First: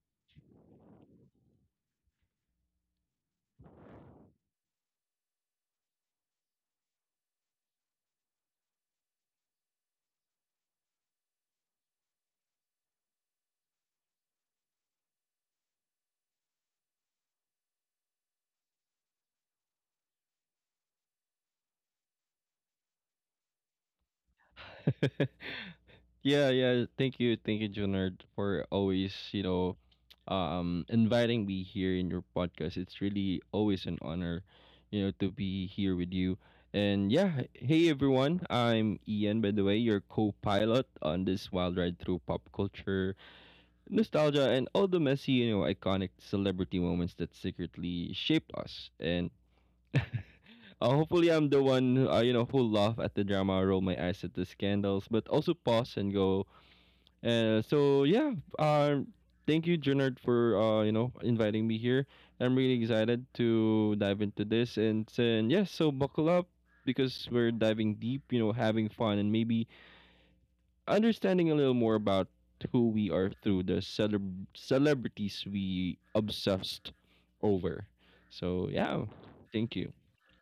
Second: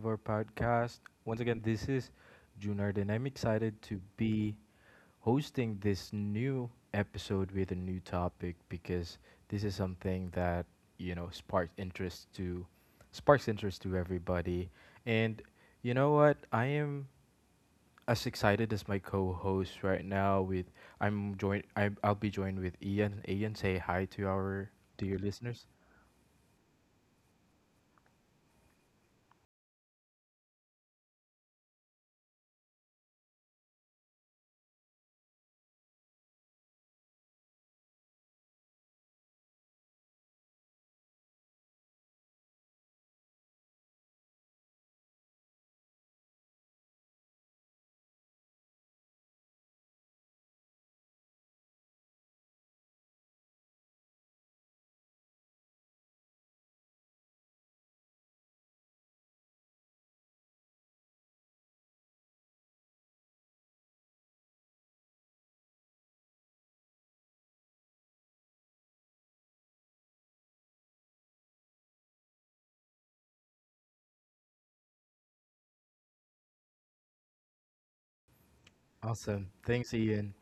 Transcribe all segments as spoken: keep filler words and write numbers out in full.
of our podcast. Once again, this is Junard, and I'm excited to be hosting this new episode with a new topic because this is something that you know sparks interest to sparks interest to everybody. And you know what? I am as excited as my co-host right now. With I'm joined. I I'll be joined with Ian. Ian, say hi to our to your listeners. Yeah, yeah. Thank you, thank you, Junard, for always, you know, um, inviting me here in your podcast. It's really always an honor, you know, to be here with you. And yeah, hey everyone, I'm Ian, by the way, your co-pilot on this wild ride through pop culture, nostalgia, and all the messy, you know, iconic celebrity moments that secretly shaped us. And Uh, hopefully, I'm the one who, uh, you know who laugh at the drama, roll my eyes at the scandals, but also pause and go. Uh, so yeah, um, thank you, Junard, for uh, you know inviting me here. I'm really excited to dive into this, and and yes, so buckle up because we're diving deep, you know, having fun and maybe understanding a little more about who we are through the celeb- celebrities we obsessed over. So yeah, Awesome. thank you. Thanks, Ian.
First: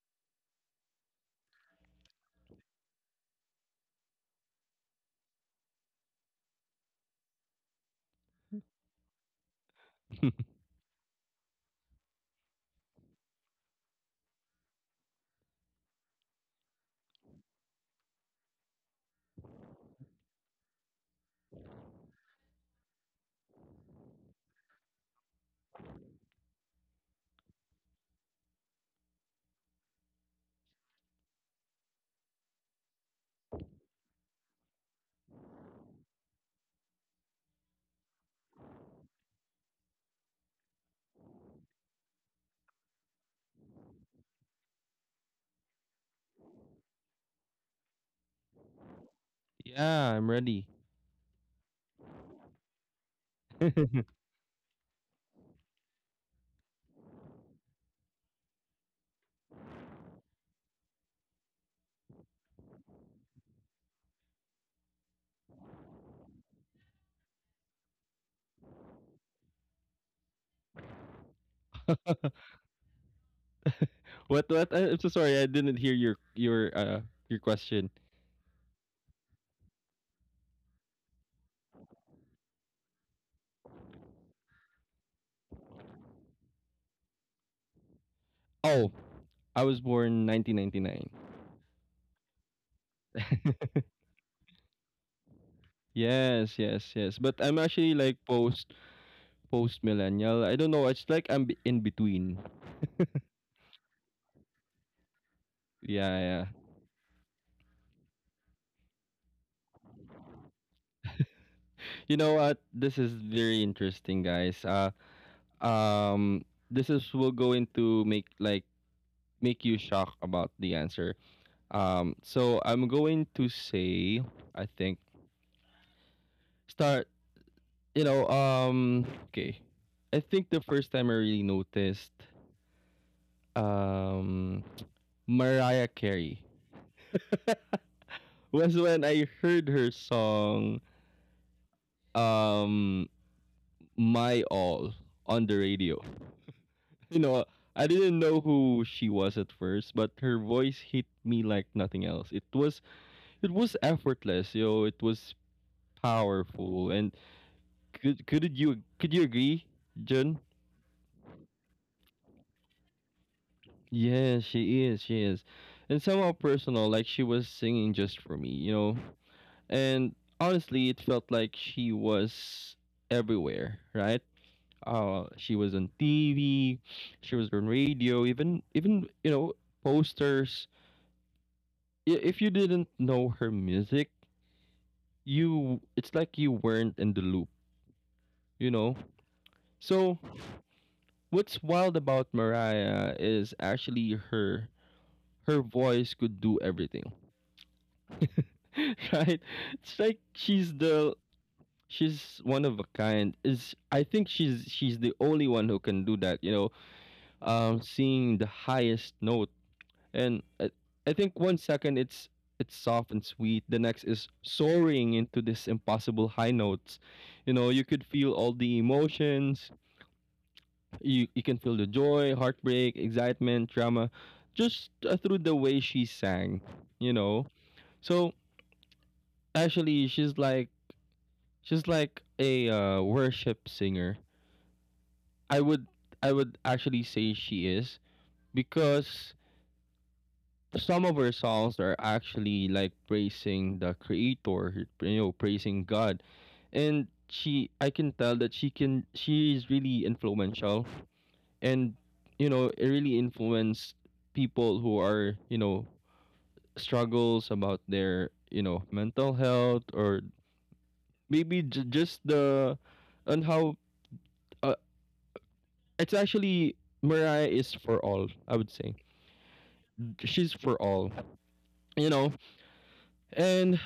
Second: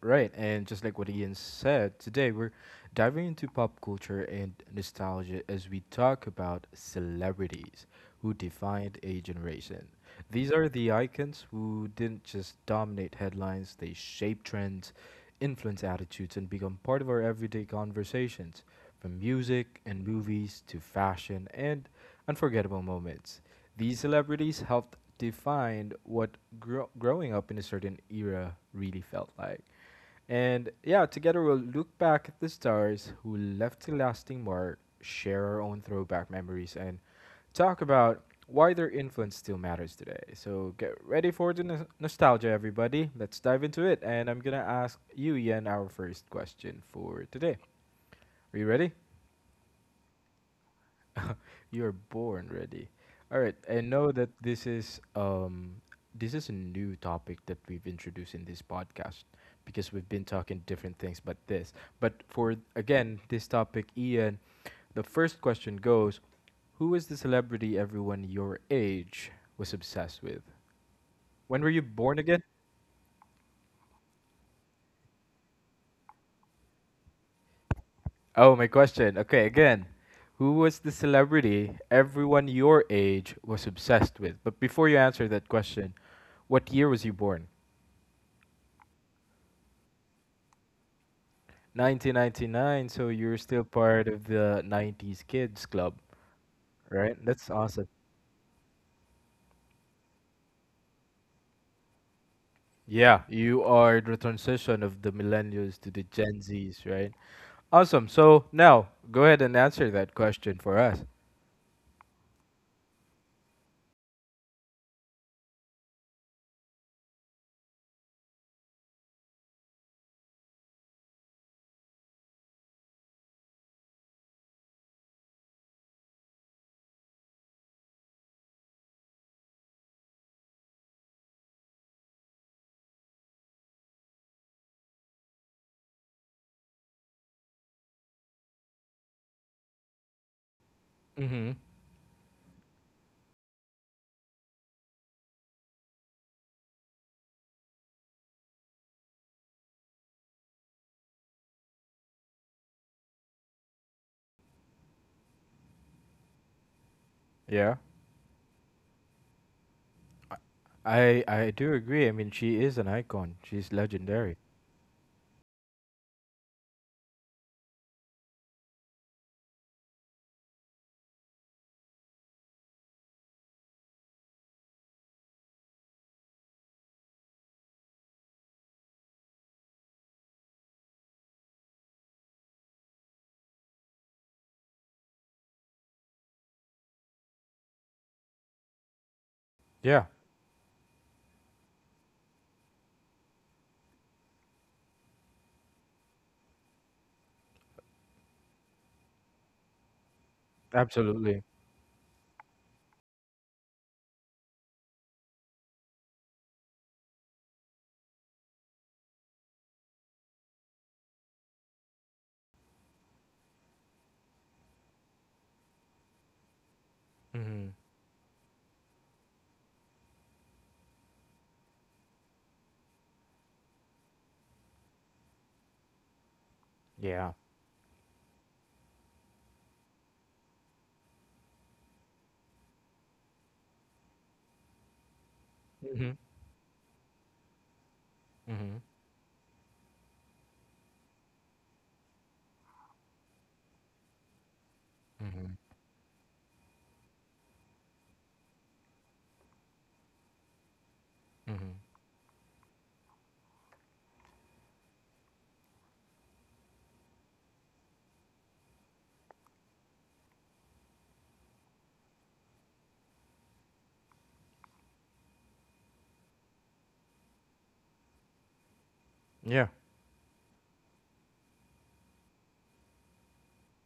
Right, and just like what Ian said, today we're diving into pop culture and nostalgia as we talk about celebrities who defined a generation. These are the icons who didn't just dominate headlines, they shaped trends, influence attitudes, and become part of our everyday conversations, from music and movies to fashion and unforgettable moments. These celebrities helped define what gro- growing up in a certain era really felt like. And yeah, together we'll look back at the stars who left a lasting mark, share our own throwback memories, and talk about why their influence still matters today. So get ready for the nos- nostalgia, everybody. Let's dive into it. And I'm going to ask you, Yen, our first question for today. Are you ready? Yeah, I'm ready. You're born ready. All right, I know that this is um this is a new topic that we've introduced in this podcast because we've been talking different things but this. But for again, this topic Ian, the first question goes, who is the celebrity everyone your age was obsessed with? When were you born again? What? What? I- I'm so sorry. I didn't hear your your uh your question. Oh, my question. Okay, again. Who was the celebrity everyone your age was obsessed with? But before you answer that question, what year was you born? Oh, I was born nineteen ninety-nine. nineteen ninety-nine, so you're still part of the nineties kids club, Yes, yes, right? yes. But That's I'm awesome. actually like post post millennial. I don't know. It's like I'm be- in between. Yeah, you are the transition of the millennials to the Yeah, Gen yeah. Zs, right? Awesome. So now, go ahead and answer that question for us. You know what? This is very interesting, guys. Uh, um, this is will go into make like make you shocked about the answer. Um, so I'm going to say I think start you know, um, okay. I think the first time I really noticed um Mariah Carey was when I heard her song Mm-hmm. um My All on the radio. You know, I didn't know who she was at first, but her voice hit me like nothing else. It was it was effortless, you know, it was powerful and Yeah. could could you could you agree, Jun? I I do agree. I mean, she is an icon. She's legendary. Yeah, she is. She is. And somehow personal, like she was singing just for me, you know? And honestly, it felt like she was everywhere, right? Uh, she was on T V, she was on radio, even, even you know, posters. I- If you didn't know her music, you, it's like you weren't in the loop, you know? Yeah, So, what's wild about Mariah is actually her her voice could do everything. right? It's like she's the absolutely. she's one of a kind. Is I think she's she's the only one who can do that. You know, um, seeing the highest note, and I, I think one second it's it's soft and sweet. The next is soaring into this impossible high notes. You Mm-hmm. know, you could feel all the emotions. You you can feel the joy, heartbreak, excitement, drama, just uh, through the way she sang. You Yeah. know, so actually she's like she's like a uh, worship singer. I would Mm-hmm. I would actually say she is Mm-hmm. because some of her songs are actually like praising the creator, you know, Mm-hmm. praising God. And she I can tell that she can she is really influential Mm-hmm. and you know, it really influenced people who are, you know, struggles about their, you know, mental health or maybe j- just the and how uh, it's actually Mariah is for all, I would say. Yeah. She's for all, you know. And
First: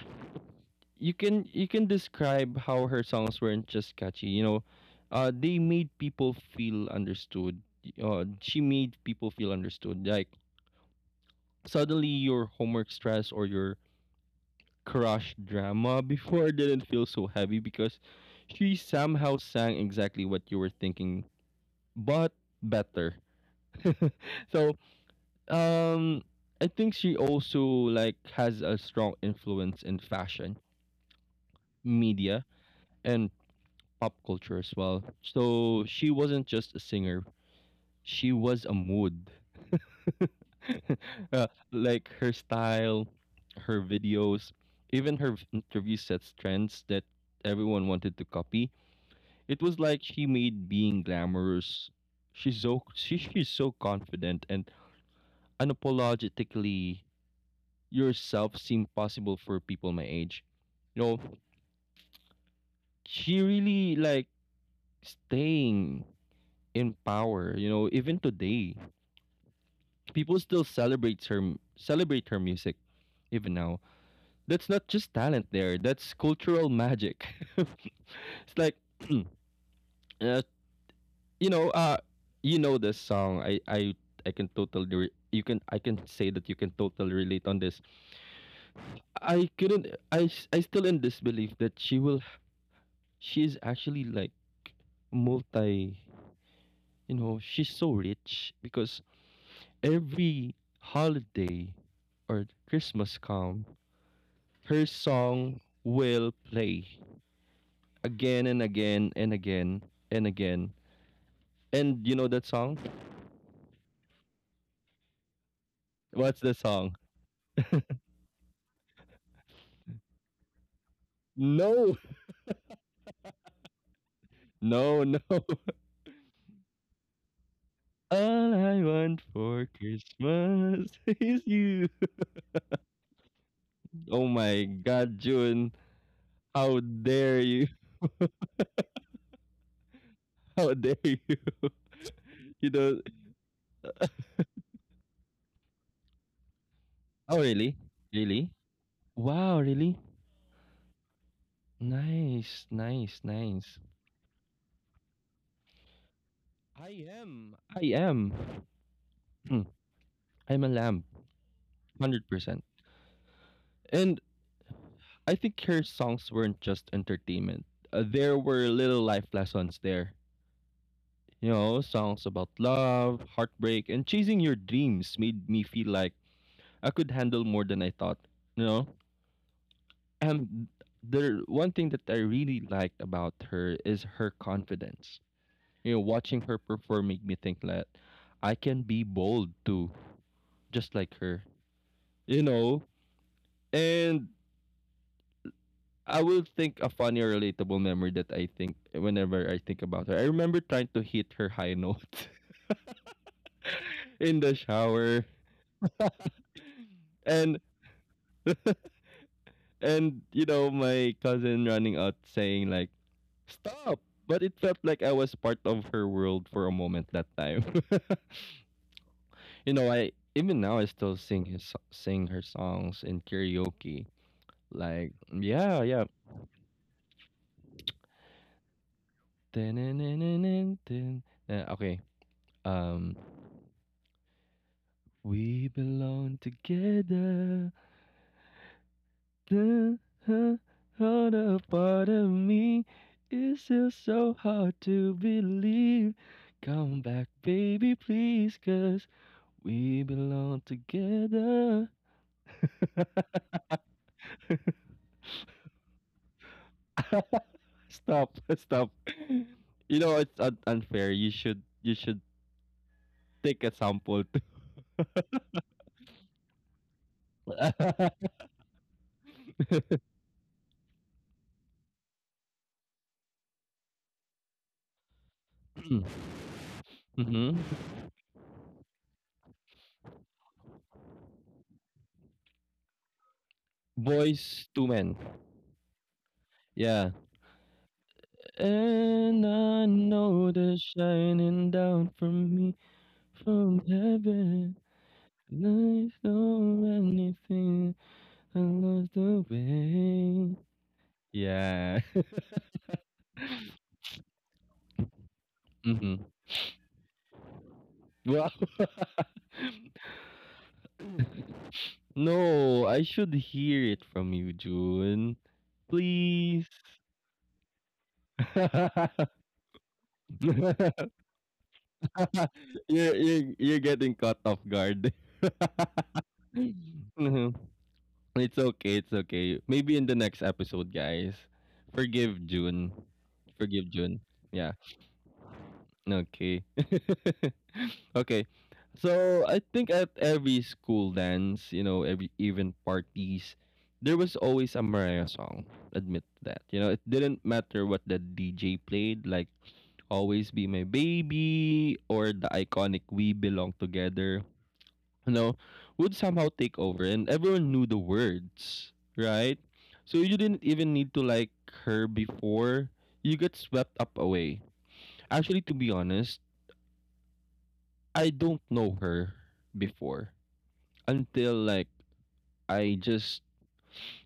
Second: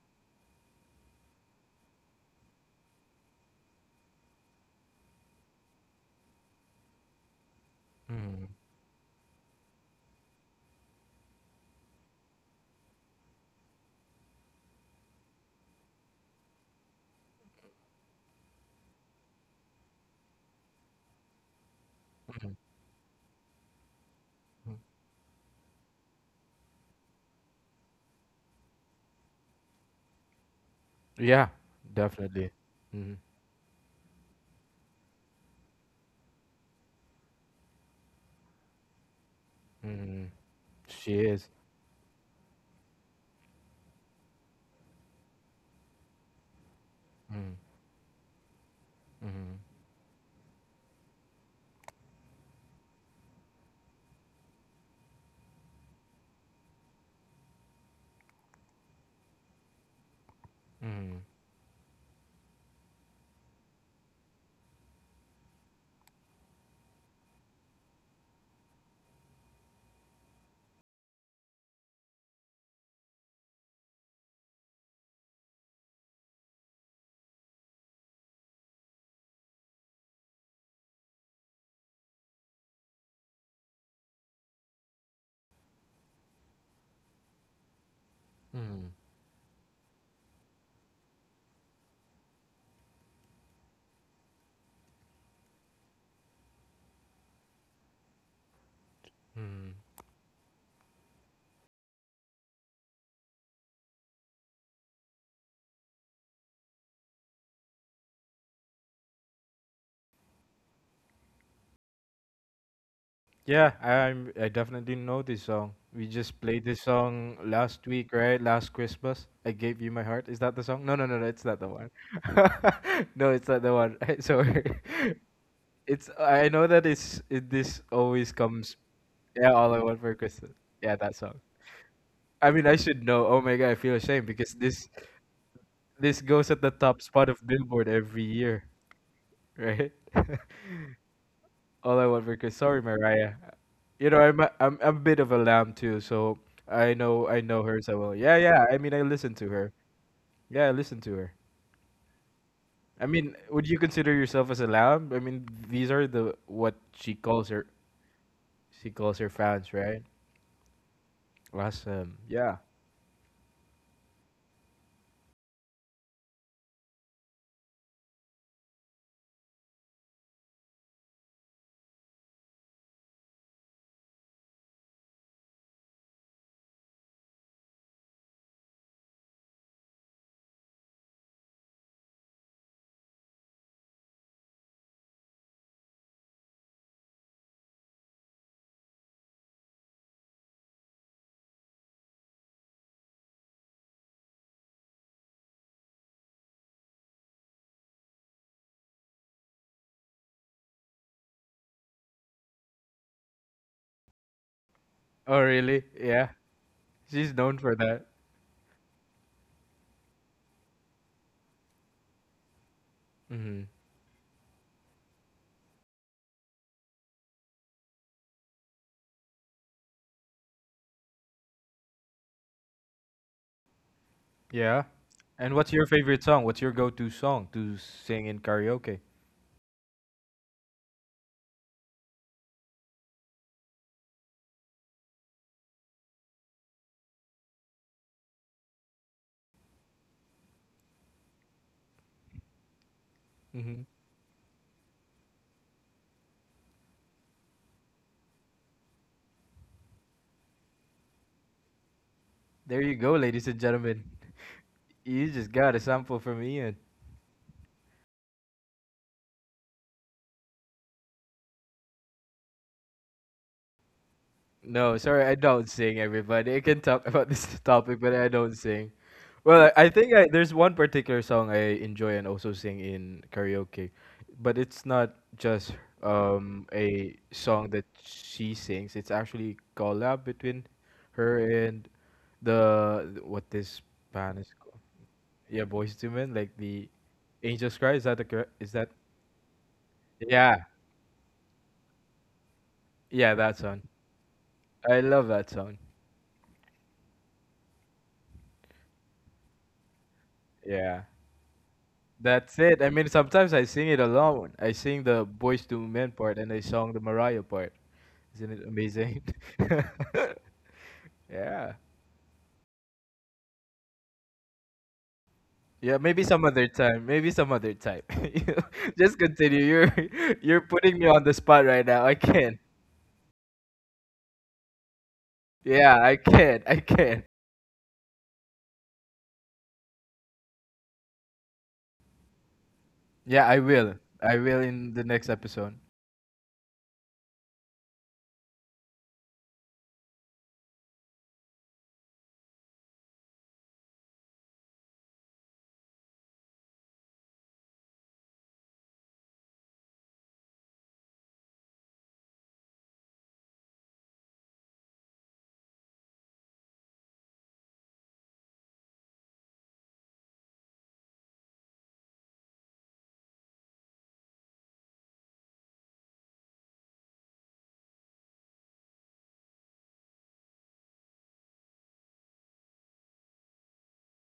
you can you can describe how her songs weren't just catchy, you know. Uh they made people feel understood. Uh, Mm-hmm. She made people feel understood. Like suddenly your homework stress or your crush drama before didn't feel so heavy because she somehow sang exactly what you were thinking but better. So Um, I think she also like has a strong influence in fashion, Yeah, media, definitely. Mm-hmm. and pop culture as well. So she wasn't just a singer; she was a mood. Mm-hmm. She uh, is. like her style, her videos, even her v- interview sets trends that Mm, everyone wanted to copy. mm, It was like she made being glamorous. She's so she, she's so confident and unapologetically yourself seem possible for people my age. You know, she really like staying in power, you know, even today. People still celebrate her m- celebrate her music even now. That's not just talent there, that's cultural magic. it's like uh, you know, uh you know this song. I I I can totally re- you can I can say that you can totally relate on this. mm, I couldn't I s- I still in disbelief that she will she's actually like multi you know she's so rich because mm. every holiday or christmas come her song will play again and again and again and again and you know that song Yeah, I'm. I definitely know this song. We just what's the played this song song last week, right? Last Christmas. I gave you my heart. Is that the song? No, no, no, no. It's not the one. no No, it's not the one. Sorry, no no it's. I know that it's. It, this always all comes. I want Yeah, for all I want for Christmas. christmas Yeah, that song. is you I mean, I should know. Oh my god, I feel ashamed oh because my this god june this goes at the how top spot dare of you Billboard every year, right? how dare you All I want for Christmas. you Sorry, know. Mariah. You know, I'm a, I'm I'm a bit of a lamb too, so I know Oh, I know really? her so well. Yeah, Really? yeah. I mean, I listen to Wow, her. really? Yeah, I listen to her. Nice, I nice, mean, would you nice. consider yourself as a lamb? I mean, these are the what I she calls am. her I am. she calls her Hmm, fans, right? I'm a lamb. Awesome. Yeah. one hundred percent. And I think her songs weren't just entertainment, uh, there were little life lessons there. You know, songs about love, heartbreak, and chasing your dreams made me feel like I could handle more than I thought. You know? And the one thing that I really liked about her is her confidence. You know, watching her perform made me think that I can be bold too, just like her. You know, and I will think a funny or relatable memory that I think whenever I think about her. I remember trying to hit her high note in the shower, Oh, really? Yeah. She's known and for that. and you know my cousin running out saying like Mm-hmm. stop. But it felt like I was part of her world for a moment that time. you know, I even now I still sing his sing her songs in karaoke. Yeah. Like, And what's yeah, your yeah. favorite song? What's your go-to song to sing in karaoke? Dun-dun-dun-dun-dun. Uh, Okay. Um, we belong together. The huh, other part of me is Mm-hmm. still so hard to believe. Come back, baby, please, cause we belong together. There you go, ladies and gentlemen. You just got a sample from Ian. Stop, stop. You know it's un- unfair. You should you should take a sample. No, sorry, I don't sing, everybody. I can talk about this topic, too. but I don't sing. Well, I I think I, there's one particular song I enjoy and also sing in karaoke, but it's not just um a Mhm. song that she sings. It's actually collab between her and the th- what this band is Boys called. to Men. Yeah, Boys to Men, like the Yeah. Angels Cry. Is that the correct? Is that? And I know Yeah, they're shining down from me yeah, that from song. heaven. I love that song. Life don't anything. I lost the way. Yeah. Yeah. That's it. I mean, sometimes I sing it alone. I sing the Boys to Men Mm-hmm. part and I sung the Mariah part. Well, Isn't it amazing? Yeah. no, I should hear it from you, June. Yeah, maybe some Please. other time. Maybe some other time. You know, just continue. You're you're you're, putting me on the spot right now. I can't. you're, you're getting caught off guard. Yeah, I can't. I can't. It's okay, it's okay. Maybe in the next episode, guys. Forgive June. Yeah, I Forgive will. June. I will Yeah. in the next episode. Okay. okay. So I think at every school dance, you know, every event parties, there was always a Mariah song. Admit that. You know, it didn't matter what the D J played, like Always Be My Baby or the iconic We Belong Together, you know, would somehow take over and everyone knew the words, right? So you didn't even need to like her before you get swept up away. Actually, to be honest, I don't know her before until like I just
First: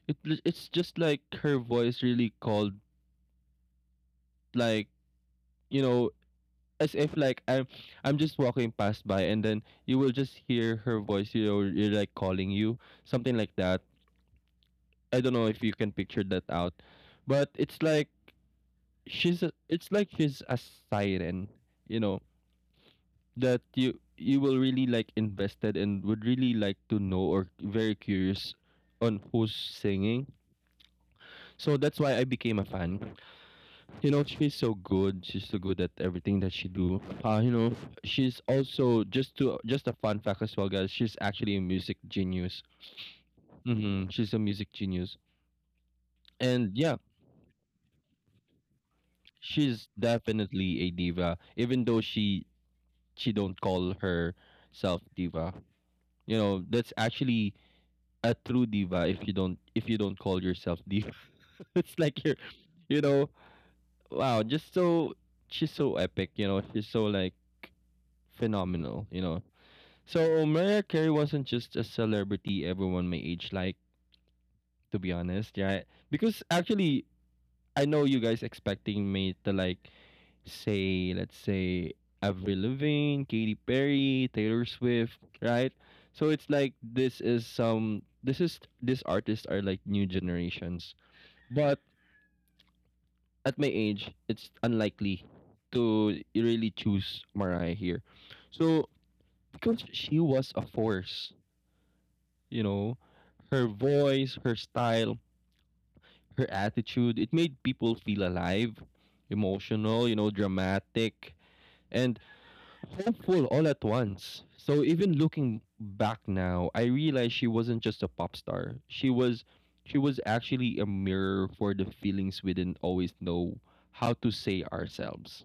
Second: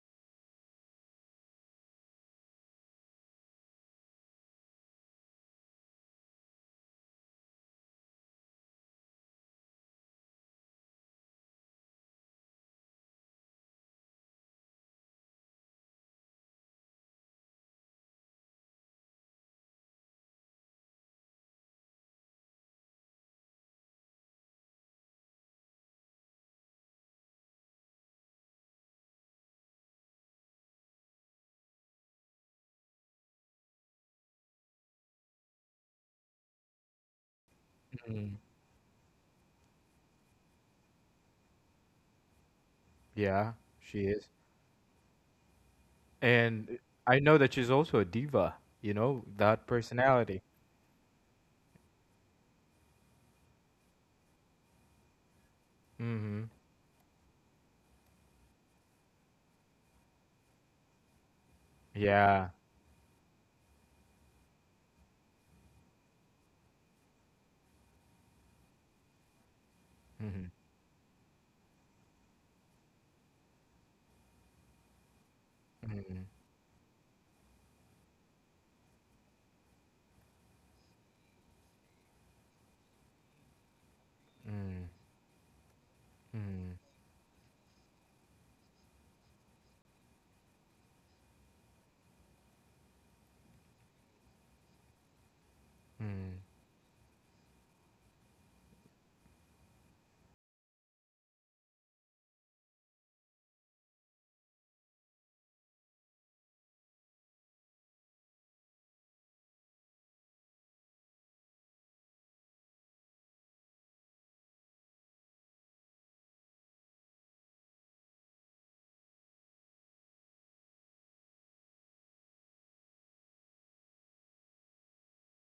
it, it's just like her voice really called like you know as if like I'm I'm just walking past by and then you will just hear her voice you know you're like calling you, something like that. I don't know if you can picture that out, but it's like she's a, it's like she's a siren, you know, that you you will really like invested and would really like to know or very curious on who's singing. So that's why I became a fan. You know, she's so good. She's so good at everything that she do. Uh, you know, Mm, she's also just to just a fun fact as well, guys. She's actually a music genius. yeah, she Mm-hmm. is. She's a music genius, and And yeah, I know that she's also a diva, you know, that she's personality. definitely a diva, even though she she don't call herself diva. You Hmm. know, that's actually a true diva if you don't if you don't call yourself diva. it's like you're Yeah. you know, wow, just so she's so epic, you know, she's so like phenomenal, you know. So Hmm. Mariah Carey wasn't just a celebrity everyone my age like, to be honest, yeah. Hmm. Because actually I know you guys expecting me to like say, let's say Avril Lavigne, Katy Perry, Taylor Mm, Swift, right? So it's mm, like this is some this is these artists are like new generations. But at my age, it's unlikely to really choose Mariah here. So because she was a force, you know, her voice, her style, her attitude, it made people feel alive, emotional, you know, dramatic, and hopeful all at once. So even looking back now, I realized she wasn't just a pop star. She was she was actually a mirror for the feelings we didn't always know how to say ourselves.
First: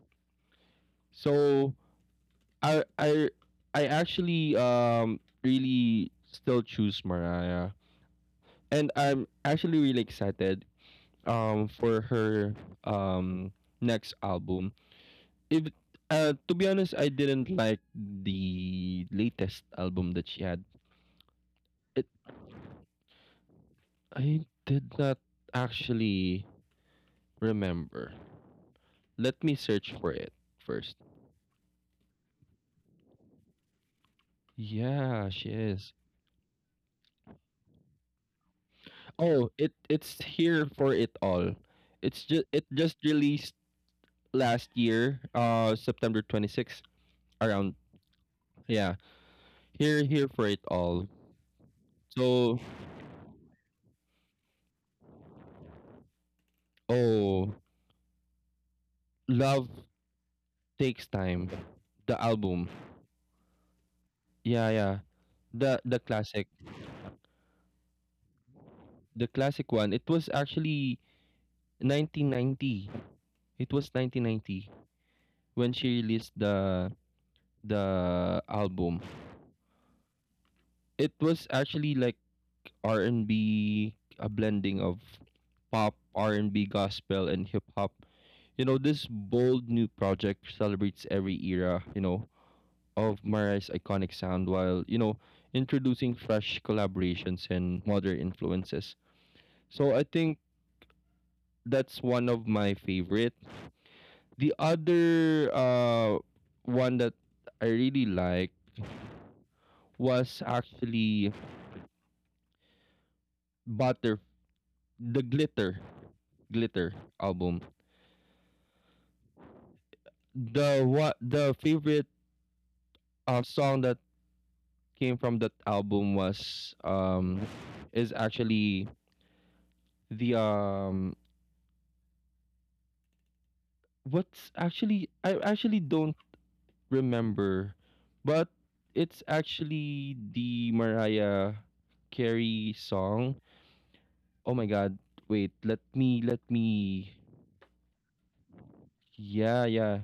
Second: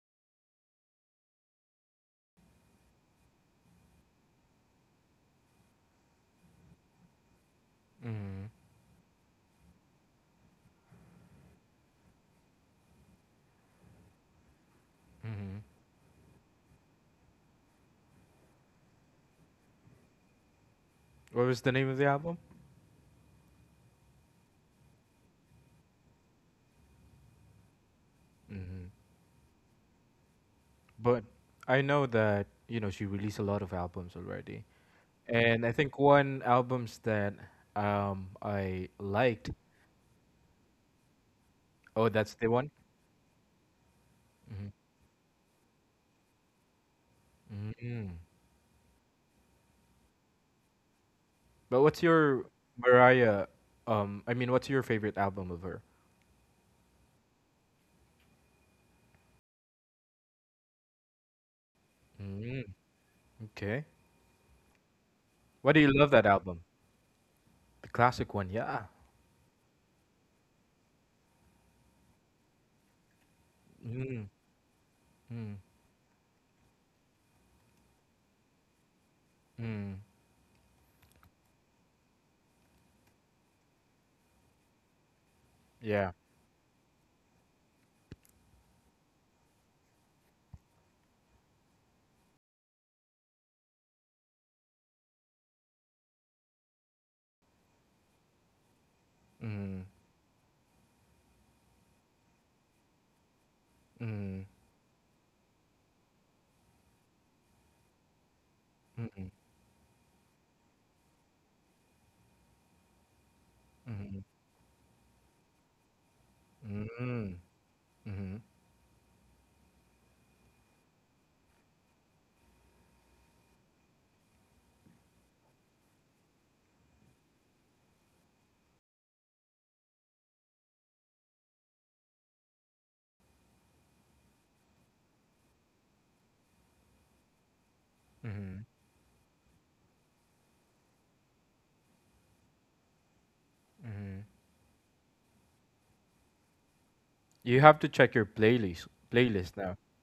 So I I I actually um really still choose Mariah and I'm actually really excited um for her um next album. mm. If uh, To be honest, I didn't like the latest album that she had. What was the name of the It album? I did not actually remember. Hmm. Let me search for it first. But I know that, you know, she released a lot of albums already. Yeah, she And I is. think one albums that um I Oh, liked. it it's here for it all. Oh, It's that's just the it one? just released Hmm. last year, uh September twenty-sixth around, yeah, here here for it all. But what's your So, Mariah um I mean, what's your favorite album of her? oh, love takes time. The Mm, album. okay. Yeah, yeah. Why do The you the love that classic. album? The classic one, yeah. The classic one. It was actually nineteen ninety. It was Mm, nineteen ninety mm, when she released the the album. mm. It was actually like r and B, a blending of pop, Yeah. R and B, gospel and hip hop. You know, this bold new project celebrates every era, you know, of Mariah's iconic sound while, you know, introducing fresh collaborations and modern influences. Mm, So I think that's one of my favorite. mm, The other uh one that I really liked mm, was actually Butter the Glitter mm, Glitter mm, album. mm, The what the favorite uh, song that came from that album was um is actually the um what's actually I actually don't remember, mm, but mm. it's actually the Mariah Carey song. Mm. Oh my god, wait, let me let me You have to check your playlist playlist yeah, now. yeah.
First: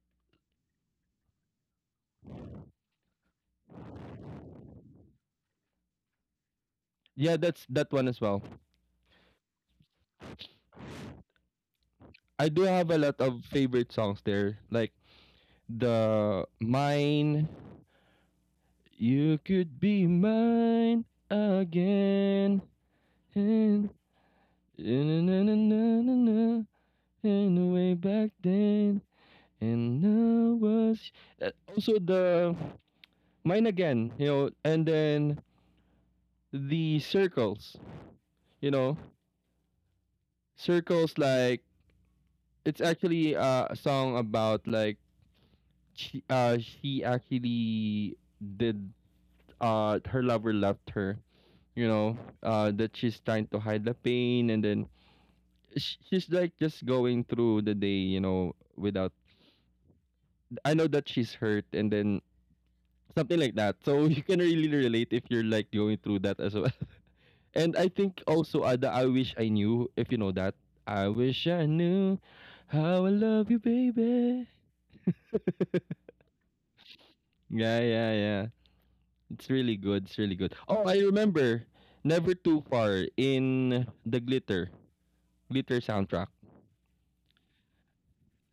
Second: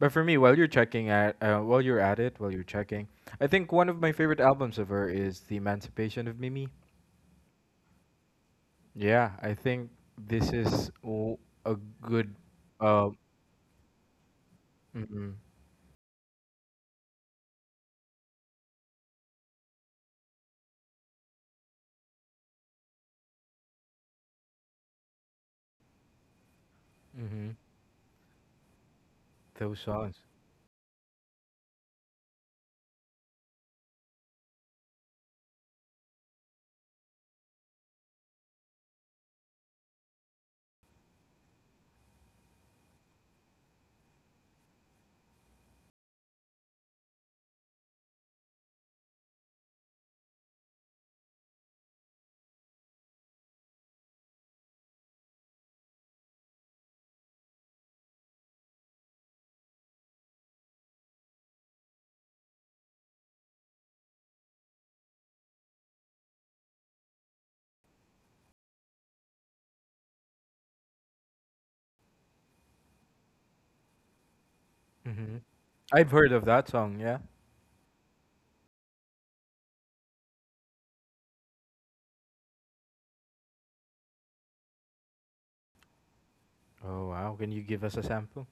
But for me, while you're checking at uh, while you're at it, while you're checking, I think one of my favorite albums of her is The Emancipation of Mimi. Yeah, that's that one as well. Yeah, I think this is w- a good. I do have a Uh, lot of favorite songs there, like mm-hmm, the mine you could be mine again and na na na na na na mm-hmm, and way back then. those And songs. I was uh, also the mine again, you know, and then the circles, you know, circles like it's actually uh, a song about like she uh she actually did uh her lover left her, you know, uh that she's trying to hide the pain and then sh- she's like just going through the day, you know, without I know that she's hurt and then something like that. So you can really relate if you're like going through that as well. And I think also uh, the I Wish I Knew, if you know that. I wish I knew how I love you, baby. Mm-hmm. I've heard of that song. Yeah. Yeah, yeah, yeah. It's really good. It's really good. Oh, I remember Never Too Far in the Glitter, Glitter soundtrack. Oh wow! Can you give us a sample?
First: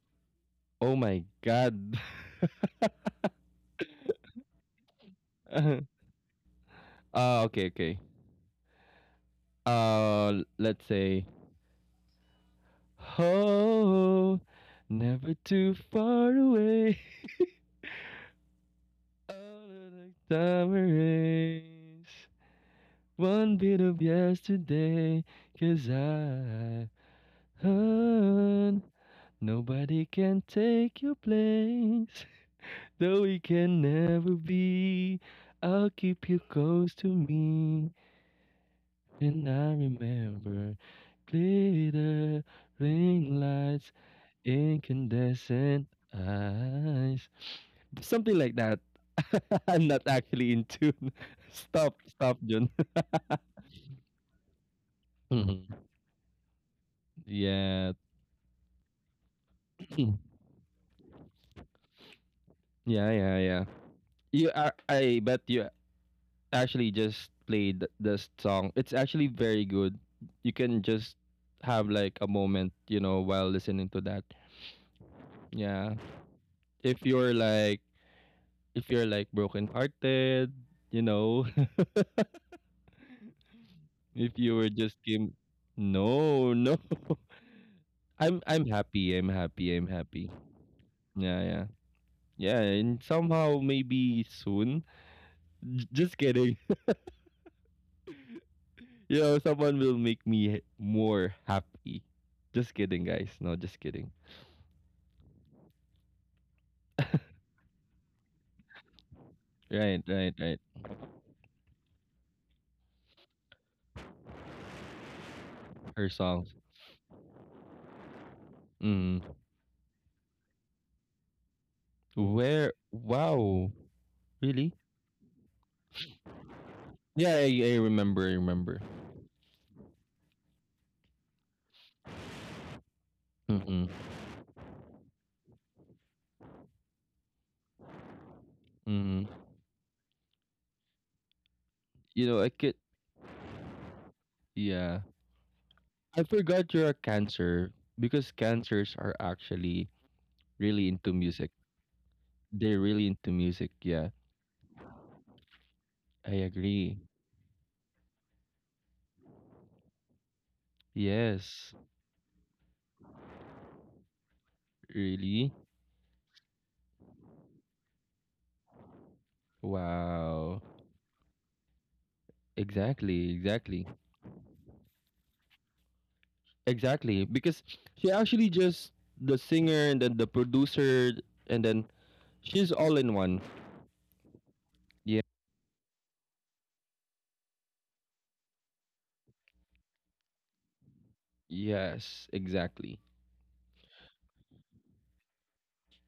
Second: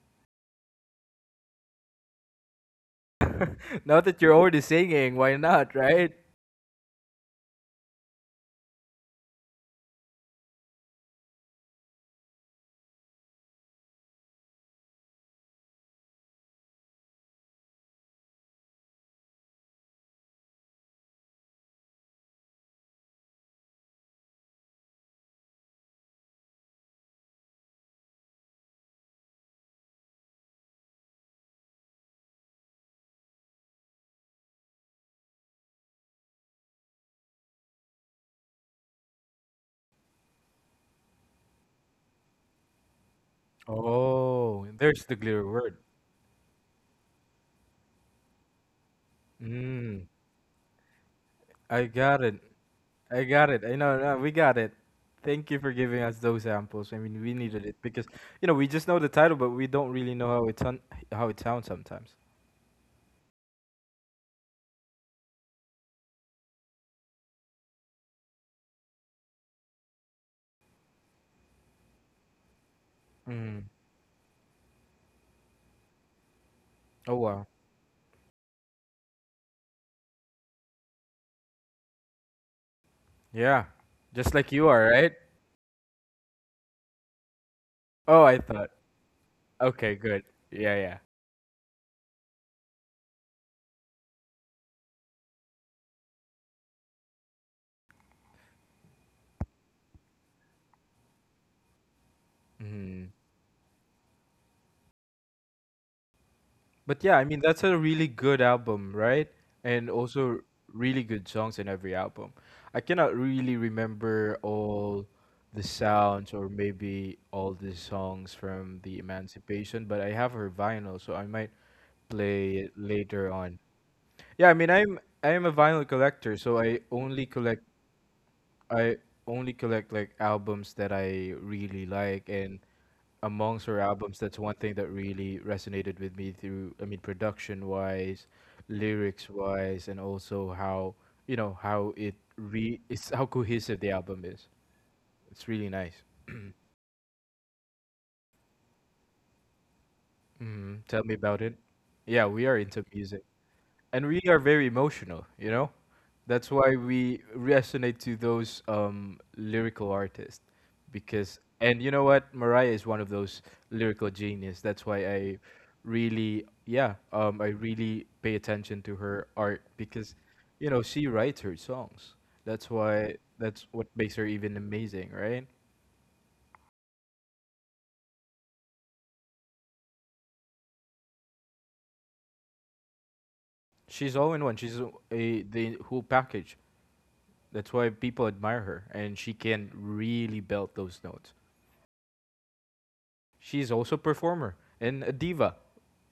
Oh my god. Now that you're already singing, why not? Right? Ah, okay, okay. Uh, let's say, oh, never too far away. All of the time erase. One bit of yesterday, 'cause I heard nobody can take your place. Though we can never be, I'll keep you close to me. And I remember glitter, ring lights, Oh, there's the clear word. incandescent eyes. Something like that. I'm not Mm, actually in tune. I Stop, got it. stop, John. I got it. I know, no, we got it. Thank you for giving us those samples. I mean, we needed it yeah. because you know we just know the title, but we don't really know how it ton- how it sounds sometimes. Yeah, yeah, yeah. You are, I bet you actually just played th- this song. It's actually very good. You can just have like a moment, you know, while Mm. listening to that. Yeah. If Oh you're wow. like if you're like broken hearted, you know, Yeah, just if like you you were are, just right? came No, no. Oh, I I'm I'm thought. happy. I'm happy. I'm Okay, good. happy. Yeah, yeah. Yeah, yeah. Yeah, and somehow maybe soon. J- Just kidding. you know, someone will make me more happy. Just kidding, Mm. guys. No, just kidding. But yeah, I mean that's a really good album, right? And Right, right, also right. really good songs in every album. I cannot really remember all the Her sounds or songs. maybe all the songs from the Mm. Emancipation, but I have her vinyl, so I might play it Where? later on. Wow. Yeah, I mean Really? I'm I am a vinyl collector, so I only Yeah, collect I, I remember. I remember. I only collect like albums that I really like and amongst her Mm-mm. albums, that's one thing that really resonated with me through, I mean, production wise, lyrics Mm-mm. wise, and also how, you know, how it You know, I could. re, it's how cohesive the album is. Yeah, It's really nice. I forgot you're a cancer because cancers are actually Hmm. really Tell me into about music. it. Yeah, we are They're into really music. into music. And Yeah, we are very emotional, you know, I that's why we agree. resonate to those um, lyrical artists because and Yes. you know what, Mariah is one of those lyrical genius, that's why i Really? really yeah um, i really pay attention to her art because Wow. you know she writes her songs, that's why Exactly. that's what Exactly. makes her even amazing, right? Exactly, because she actually just the singer and then the producer and then she's all in one. She's all in one, she's a Yeah. a- the whole package, that's why people admire her and she can really belt those notes. Yes, exactly. She's also a performer and a diva,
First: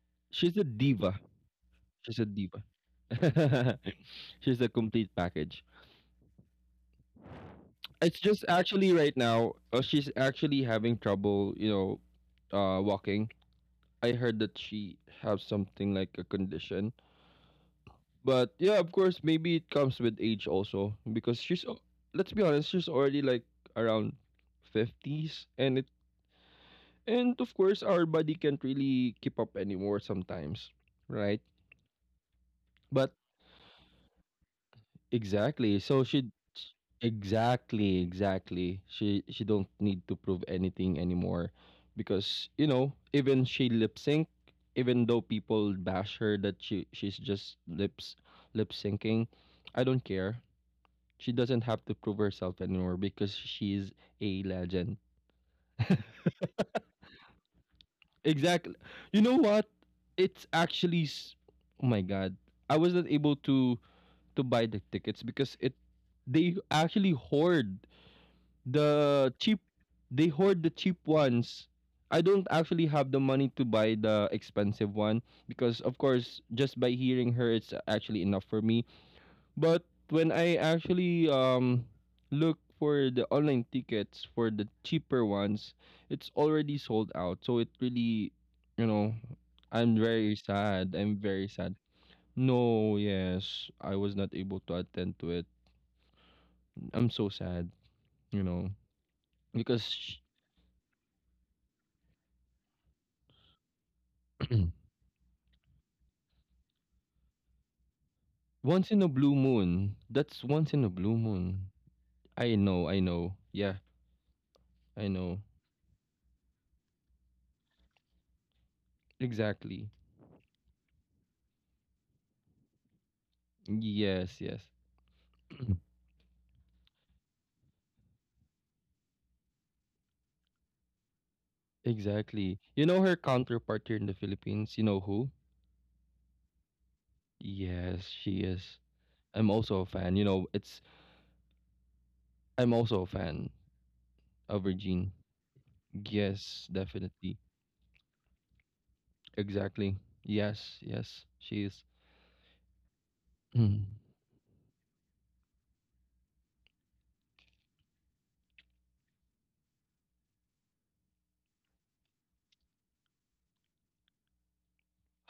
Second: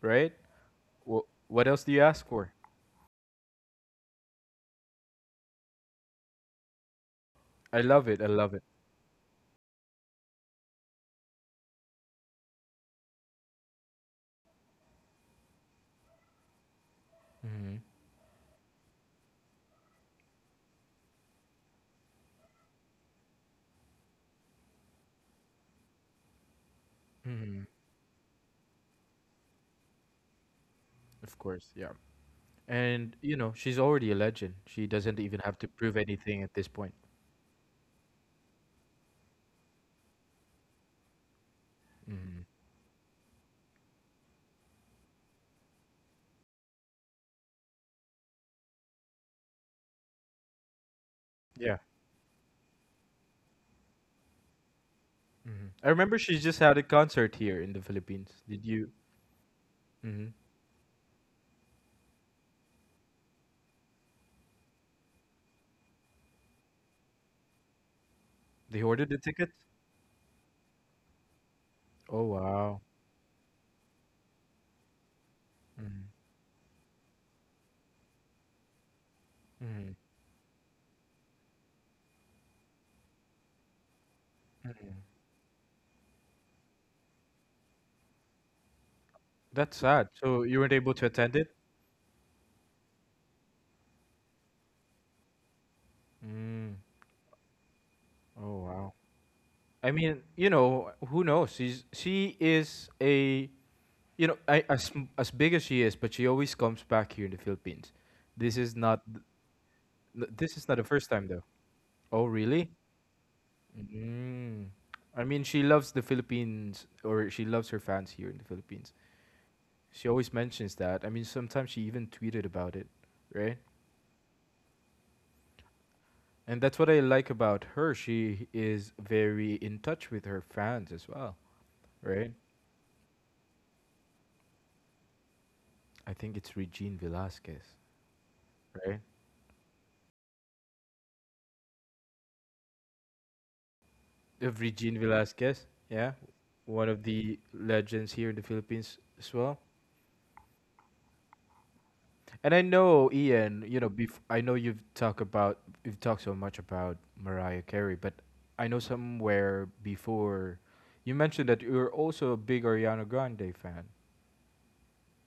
right? She's a diva. Wh- what else do you She's a ask for? diva. she's a complete package. I love It's it. I just love it. actually right now uh, she's actually having trouble, you know, uh walking. I heard that she has something like a condition. Hmm. But yeah, of course, maybe it comes with age also because she's al- let's be honest, she's already like around fifties and it and of Hmm. course our body can't really keep up anymore sometimes, Of right? course, yeah. But And you know, she's already a legend. She doesn't even have to exactly. prove So she anything at this point. exactly, exactly. She she don't need to prove anything anymore Hmm. because, you know, even she lip sync even though people bash her that she she's just lips lip syncing, I don't care. She doesn't Yeah. have to prove herself anymore because she's a legend. Hmm. I remember she just had a concert here in the Philippines. Did Exactly. you? You know what? Hmm. It's actually s- oh my god. I wasn't able to to buy the tickets because it they actually hoard They ordered the the tickets. cheap they hoard the cheap ones. I Oh don't wow. actually have the money to buy the expensive one because of Hmm. course just by hearing her it's actually enough for me. But Hmm. when I actually um look for the online tickets for the cheaper ones, it's already sold out. So it really, you know, That's I'm sad. very So you weren't able sad. to I'm attend it. very sad. No, yes, I was not able to attend to it. Mm. I'm so sad, you Oh know, wow. because I sh- mean, you know, who knows? She's she is a you know, I, as m- as big as she is, but she always comes back here in the Philippines. This is once not in a th- blue moon, th- that's this is not once the in a first blue time though. moon. Oh, I really? know, I know. Yeah, Mm. I I know. mean, she loves the Philippines, or she loves her fans here in the Philippines. Exactly. She always mentions that. I mean, sometimes she even tweeted about it, right? Yes, yes. And that's what I like about her. She is very in touch with her fans as well, right? Exactly. You know her counterpart here in the Philippines, you know who? I think it's Regine Velasquez, Yes, she is. right? I'm also a fan. You know, it's I'm also a fan Of of Regine Regine. Velasquez. Yeah, Yes, one of definitely. the legends here in the Philippines as well. Exactly. Yes, yes, she is. And I know Ian, you Hmm. know, bef- I know you've talked about you've talked so much about Mariah Carey, but I know somewhere before you mentioned that you're also a big Ariana Grande fan.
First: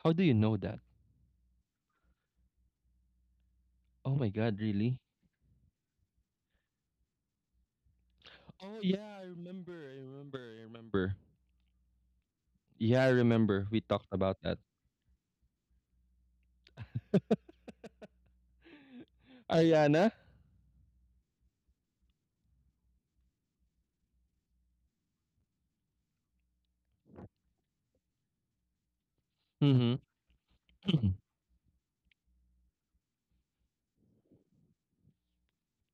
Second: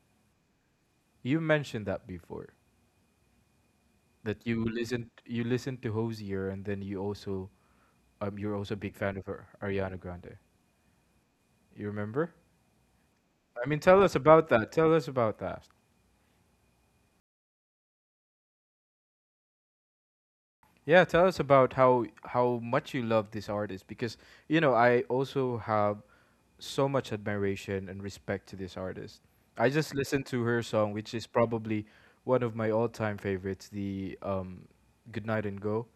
How do you know that? You mentioned that before Oh my that god, you really? listened you listened to Hosier, and then you also um you're also Oh a big fan yeah, I of Ar- remember. Ariana I Grande. remember. I remember. You remember? Yeah, I remember. I mean, We tell talked us about about that. that. Tell us about that. Ariana? Yeah, tell us about how how much you love this artist because you know I also have so much admiration and respect to this artist. I just Mm-hmm. listened to her song, which is probably one of my all-time favorites, the um, "Goodnight and Go."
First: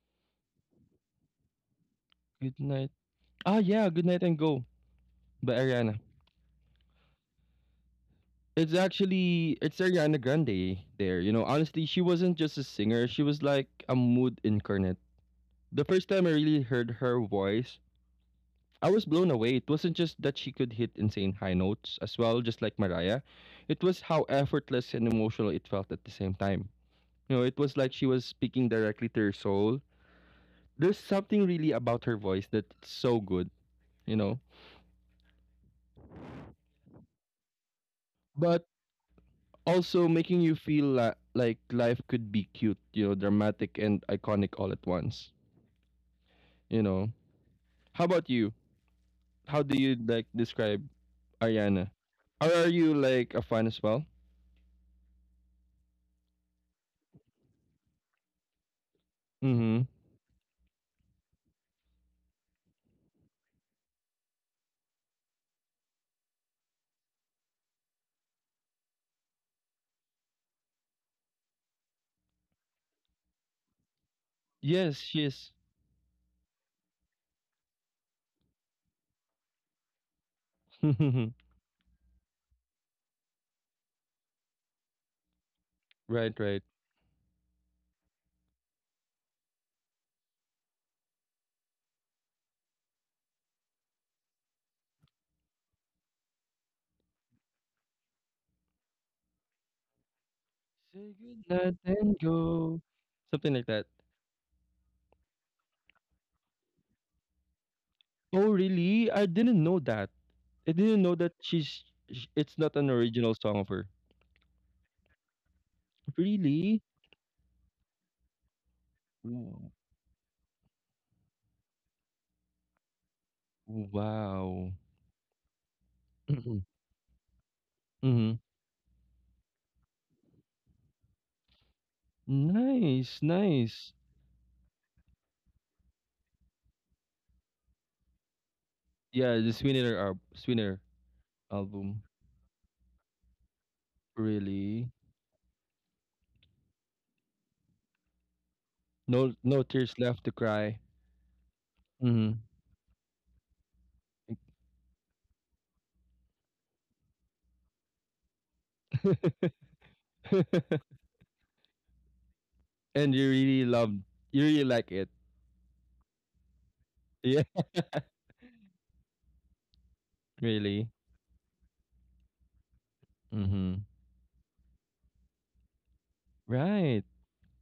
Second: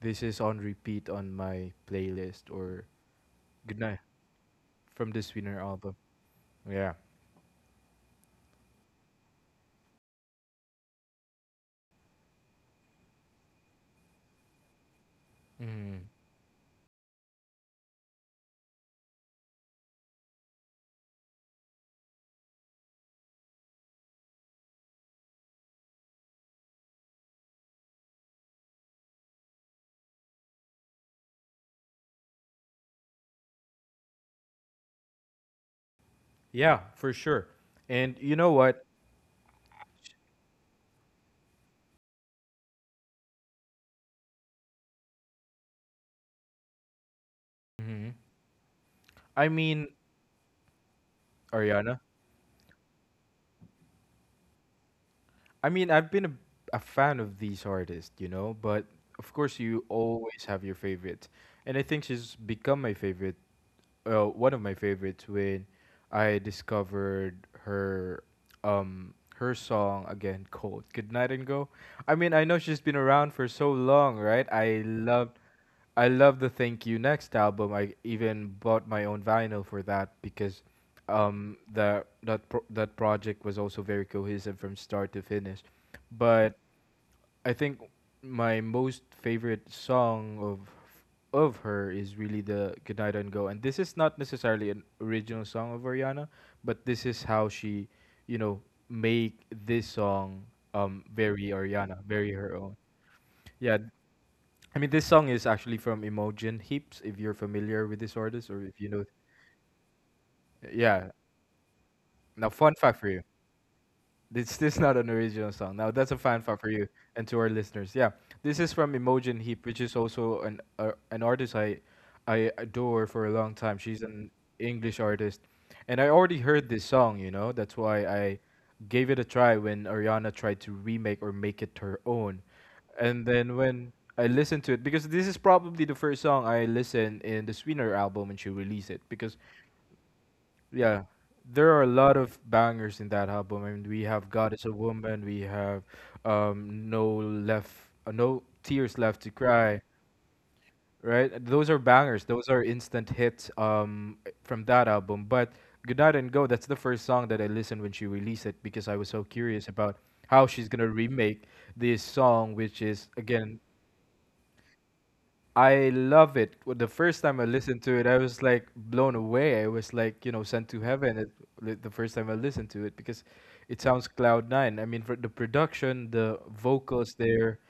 This is on repeat on my playlist Good or night. Ah yeah, "Goodnight" good night and go. from this By Wiener album. Ariana. Yeah. It's actually it's Ariana Grande there. You know, honestly, she wasn't just a singer, she was like a mood incarnate. The first Mhm. time I really heard her voice, I was blown away. It wasn't just that she could hit insane high notes as well, just like Mariah. It was how effortless and emotional it felt at the same time. You know, it was like she was speaking directly to her soul. There's something really about her voice that's so good, you know. Yeah, for sure. And you know But what? also making you feel la- like life could be cute, you know, dramatic and iconic all at once. You know. How Mhm. about you? I How do mean, you like describe Ariana? Ariana. Or are you like a fan as well? I mean, I've been a, a fan of these artists, you know, but of course Mm-hmm. you always have your favorite. And I think she's become my favorite, uh, one of my favorites when I discovered her um her song again, Cold Good Night and Go. I mean, I know she's been around for so long, right? I Yes, she love is. I love the Thank You Next album. I even bought my own vinyl for that because right, um, the that pro- that project was also very cohesive from start to finish. But right. I think my most favorite song of of her is really the Goodnight and Go. And this is not necessarily an original song of Ariana, but this is how she, you know, make this song um Say very goodnight Ariana, and very her own. go. Something like that. Yeah, I mean, this song is actually from Imogen Heaps, if you're familiar with this Oh, artist or if you know. really? I didn't know that. I didn't know Yeah. that she's. sh- Now, It's not fun an fact for you. original song of her. It's this not an original song. Now that's a fan fact for Really? you and to our listeners. Yeah, this is from Imogen Heap, W- which is also an uh, an artist I I adore for a long time. She's an Wow. English artist, and I already heard this song. You know, that's why mm-hmm. I gave it a try when Ariana tried to remake or make it her own, Nice, and then when nice. I listened to it because this is probably the first song I listened in the Sweetener album when she released it because Yeah, the Swinner, al- Swinner yeah, there are a album. lot of bangers in that album. I mean, we have God is a Really? Woman, we have um, No Left, uh, No Tears Left to No no Cry, tears left to cry. right? Those are bangers. Hmm. Those are instant hits um, from that album. But Goodnight and Go, that's the first song that I listened when she released it because I was so curious about how she's gonna remake this song, which is and you again really love you really like it. I love it. Wh- The first time I Yeah. listened to it, I was like blown away. I was like, you know, sent to Really. heaven it, li- the first time I listened to it because it Mm-hmm. sounds cloud nine. I mean, for the production, the Right. vocals there,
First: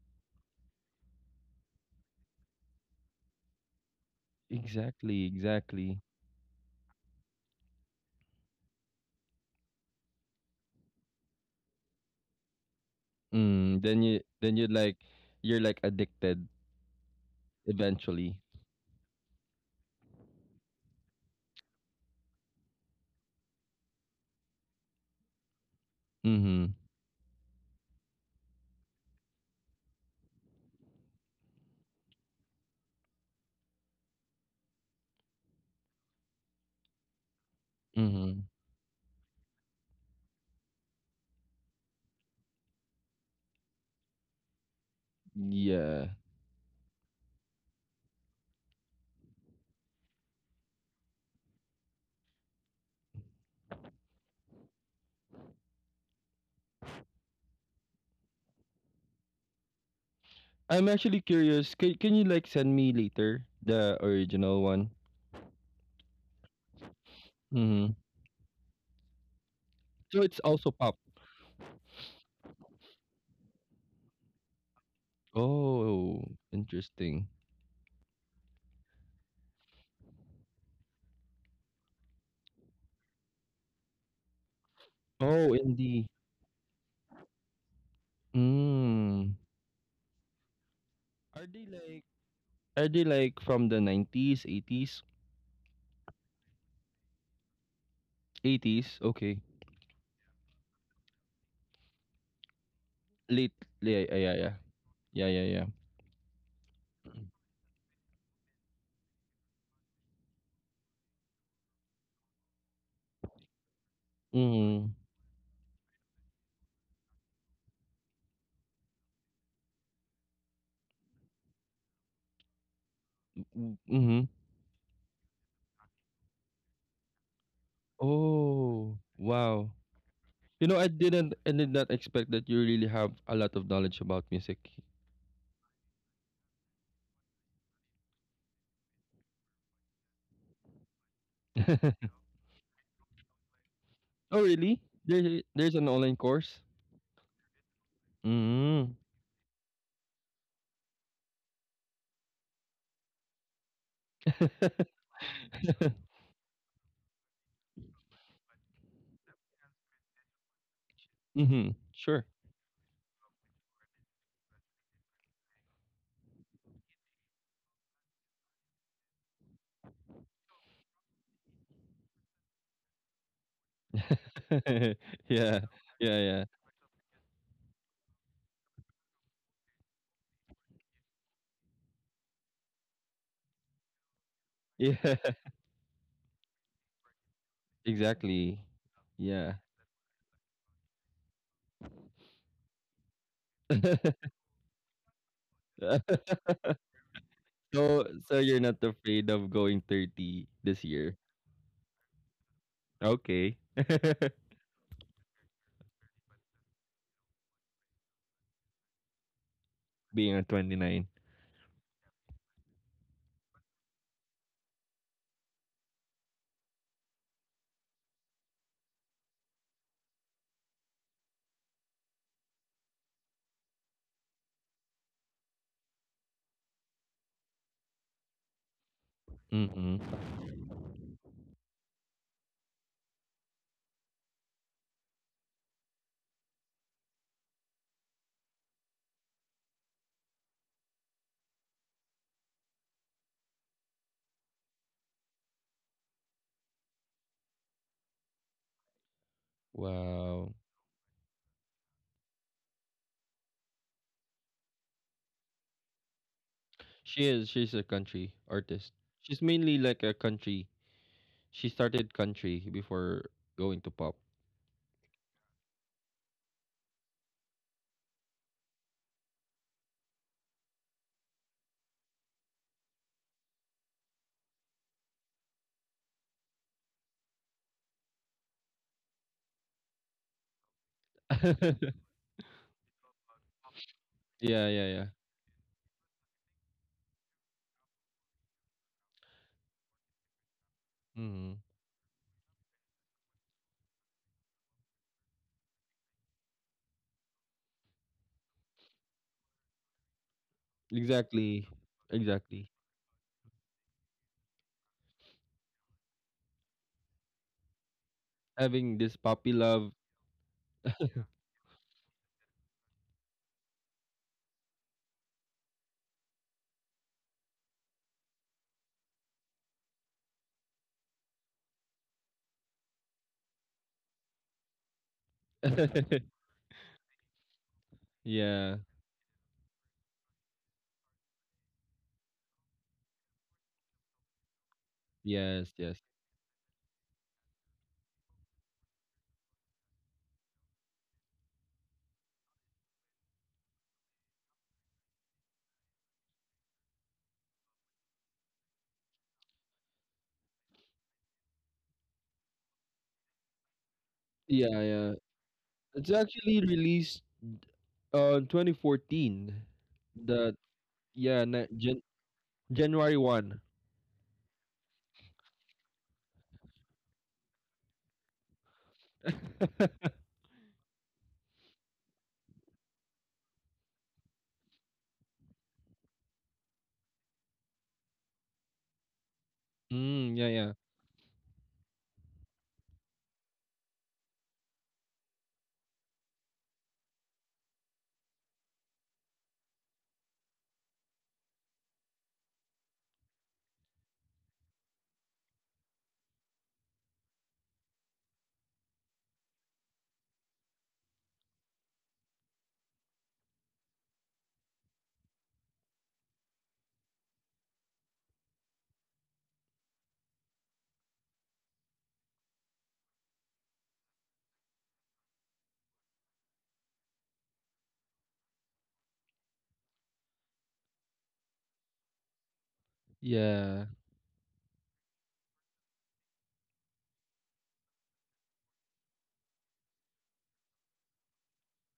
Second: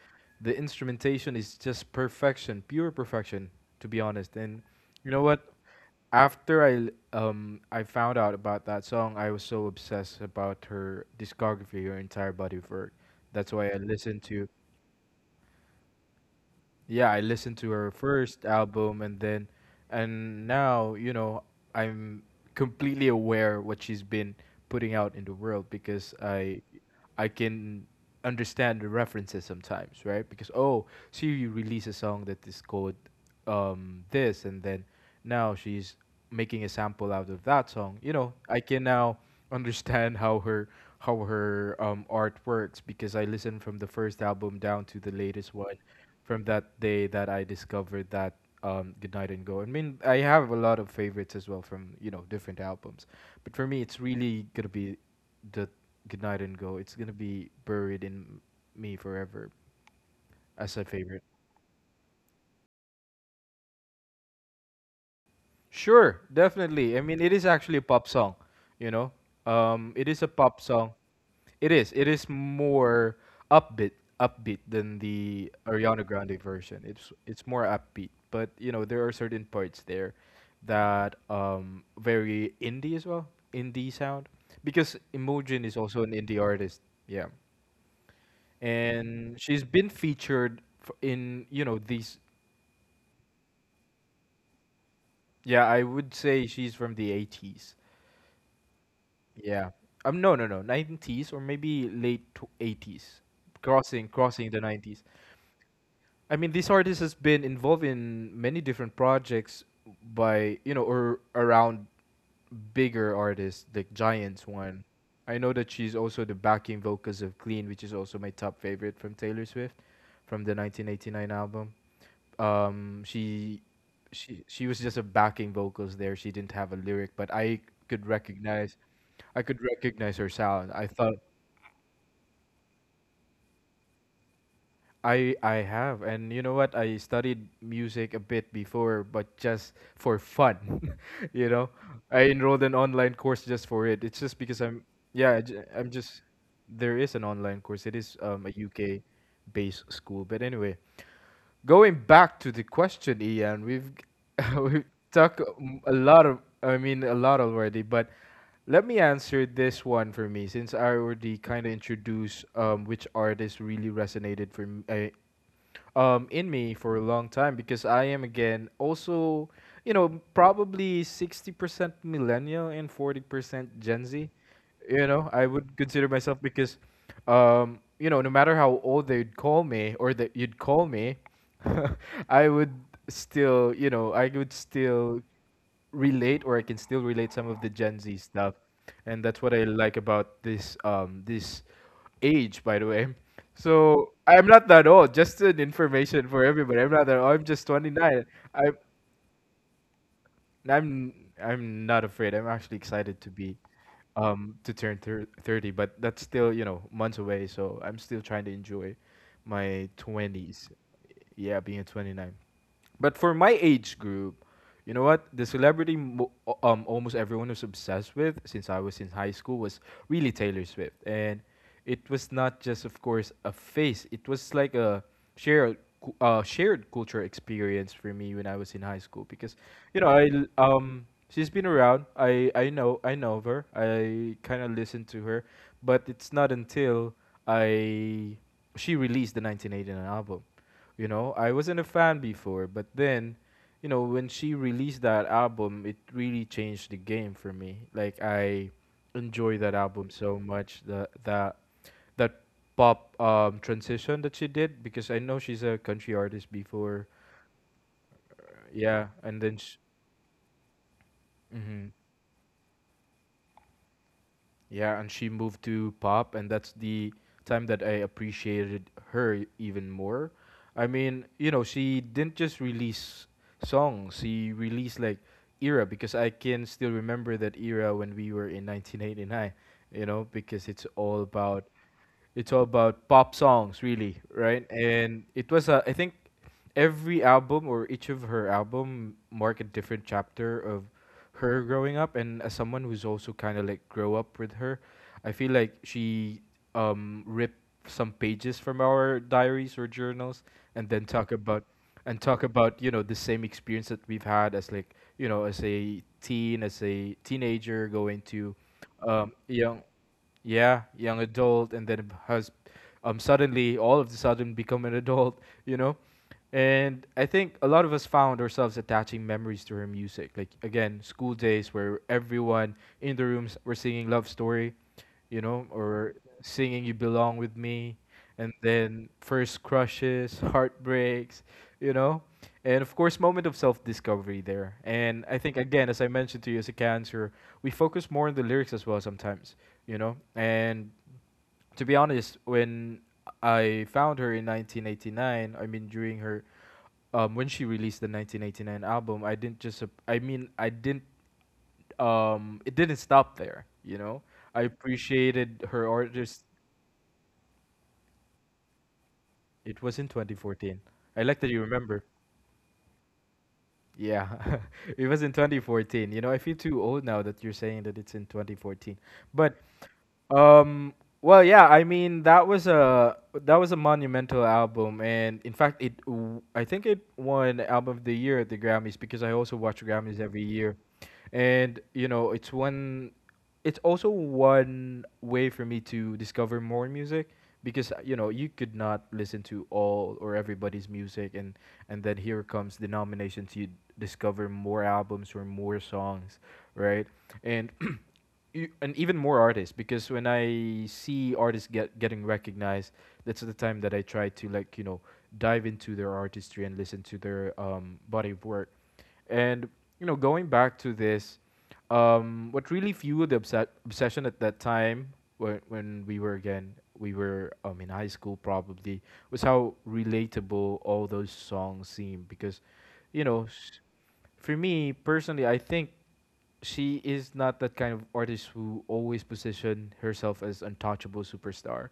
the instrumentation is just perfection, pure perfection, to be honest. And you know Exactly, what? exactly. After I l- um I found out about that song, I was so obsessed about her discography, her entire body of work. That's why I Mm, then you listened to then you like you're like addicted yeah, I listened to her eventually. first album and then and now, you know, I'm completely aware what she's been putting out in the world because I Mm-hmm. I can understand the references sometimes, right? Because oh, she released a song that is called um this and then now she's making a sample out of that song. You know, Mm-hmm. I can now understand how her how her um art works because I listened from the first album down to the latest one Yeah. from that day that I discovered that um, Goodnight and Go. I mean, I have a lot of favorites as well from you know different albums, but for me, it's really gonna be the Goodnight and Go. It's gonna be buried in me forever as a I'm actually favorite. curious. Can, can you like send me later the original one? Sure, definitely. I mean, it is actually a Mm-hmm. pop song, you know. Um, it So is a it's pop also song. pop. It is. It is more upbeat, upbeat than the Ariana Oh, Grande version. It's interesting. it's more upbeat, but you know there are certain parts there that um very indie as well, indie sound, because Oh, Imogen is also indie. an indie artist. Yeah, and Mm. she's been featured f- in Are you they know like these. are they like from the nineties, eighties? Yeah, I would say she's from the eighties. eighties, okay. Yeah. Um. No. No. No. Nineties or maybe late eighties, Late crossing yeah, yeah, crossing yeah. the nineties. Yeah, yeah, yeah. I mean, this artist has been involved in many different projects by you know or around bigger artists like Giants one. Mm. I know that she's also the backing vocals of Clean, which is also my top favorite from Taylor Swift, from the nineteen eighty-nine album. Um, she Mm-hmm. Mm-hmm. she she was just a backing vocals there. She didn't have a lyric, but I could recognize Oh, I could wow. recognize her You sound. know, I I thought didn't I did not expect that you really have a lot of knowledge about music. I I have, and you know what? I studied music a bit before, but just for fun. you know, I enrolled an online course just for it. It's oh, just because really? I'm yeah, There, I ju- there's an I'm online just course? there is an online course. It is um, a Mm. U K based school, but anyway, going back to the question, Ian, we've we've talked um, a lot of I mean a lot already, but let me answer this one for me, since I already kind mm-hmm. of Sure. introduced um, which artist really resonated for me, um, in me for a long time because I am again also you know probably sixty percent millennial and forty percent Gen Z. You know, I yeah. Yeah, would consider yeah. myself because um, you know no matter how old they'd call me or that you'd call me, I would still you know I would Yeah, still relate or I can still relate some of the Gen Z stuff. exactly. And that's Yeah. what I like about this um this age, by the way. So I'm not that old. Just an information for everybody. I'm not that old. I'm just So twenty-nine. so you're I not afraid of going thirty this I'm year? I'm not afraid. I'm actually excited to Okay. be um to turn thir- thirty, but that's still, you know, months away, so I'm still trying to enjoy my Being a twenties. twenty-nine. Yeah, being at twenty-nine. But for my age group, you know what? The celebrity mo- o- um almost everyone was obsessed with since I was in high school was really Taylor Swift. And it was not just of course a face. It was like a shared cu- uh, shared culture experience for me when I was in high school because Mhm. you know, I l- um she's been around. I I know I know of her. I kind of listened to her, but it's not until I she released the nineteen eighty-nine album. You know, I wasn't a fan before, but then, you know, when she released that album, it really changed the game for me. Like I enjoy that album so Wow. much. The that that pop um transition that she did because I know she's a country artist before. She is she's a country artist. Yeah, She's and then mainly sh- like a country. She mm-hmm. started country before going to pop. Yeah, and she moved to pop, and that's the time that I appreciated her e- even more. I mean, you know, she didn't just release songs, she released like era because I can still remember that era when we were in nineteen eighty-nine, you know, because it's all about it's all about pop songs really yeah, right yeah, yeah. and it was uh, I think every album or each of her album mark a different chapter of Mhm. her growing up, and as someone who's also kind of like grow up with her, I feel like she um ripped some pages from our diaries or journals and then talk about Exactly. and talk Exactly. about you know the same experience that we've had as like you know as a teen as a teenager going to Having this um puppy young love. yeah, young adult, and then has um, suddenly, all of a sudden, become an adult, you know? And I think a lot of us found ourselves attaching memories to her music. Like, again, school days where everyone in the rooms were singing Love Story, you know, or singing You Belong With Me, and yeah. then first crushes, heartbreaks, you know, and of course, moment of self discovery there. And I think, Yes, again, yes. as I mentioned to you as a cancer, we focus more on the lyrics as well sometimes, you know, and to be honest, when I found her in nineteen eighty-nine, I mean, during her. Um, when she released the nineteen eighty-nine album, I didn't just, ap- I mean, I didn't, um, it didn't stop there, you know? I Yeah, yeah. appreciated her It's artist actually released on twenty fourteen. It was in The twenty fourteen. I Yeah, like that na you Jan remember. January first. Yeah, it was in twenty fourteen. You know, I feel too old now that you're saying that it's in twenty fourteen. But um, well, yeah, I mean that was a that was a monumental album, and in fact, it w- I think it won album of the year at the Grammys because I also watch Grammys Mm, yeah, every yeah. year, and you know, it's one it's also one way for me to discover more music because uh, you know you could not listen to all or everybody's music and and then here comes the nominations you discover more albums or more songs right and you, and even more artists because when I see artists get getting recognized that's the time that I try to like you know dive into their artistry and listen to their um, body of work and you know, going back to this, um, what really fueled the obse- obsession at that time, when when we were again, we were um, in high school probably, was how relatable all those songs seem. Because, you know, Yeah. s- for me personally, I think she is not that kind of artist who always position herself as untouchable superstar.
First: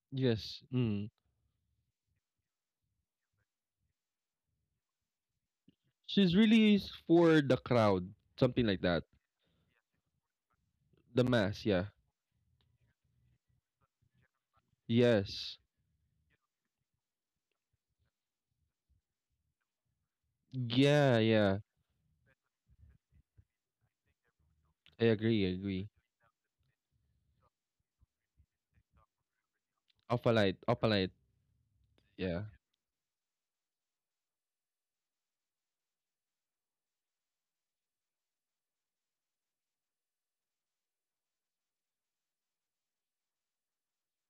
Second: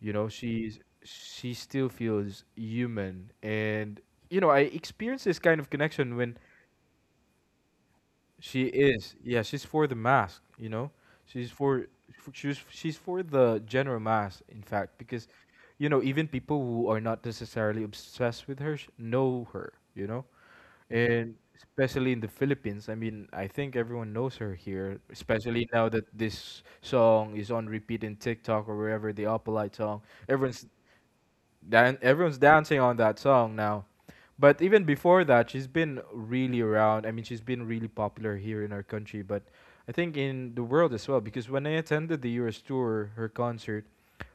You know, Yes. she's Mm. she still feels human, and you know, I experienced this kind of connection when She's really is for the crowd, she something like that. is. Yeah, she's for the mask, you know? The She's mass, for yeah. for- she's she's for the general mass, in fact, because Yes. you know, even people who are not necessarily obsessed with her sh- know her, you know? Yeah, And yeah. especially in the Philippines, I mean, I think everyone knows her here, I agree, I especially now agree. that this song is on repeat in TikTok or wherever the Opalite song. Everyone's Opalite, Opalite, then everyone's yeah. dancing on that song now. But even before that, she's been really around. I mean, she's been really popular here in our country, but I think in the world as well. Because when I attended the Eras tour, her concert,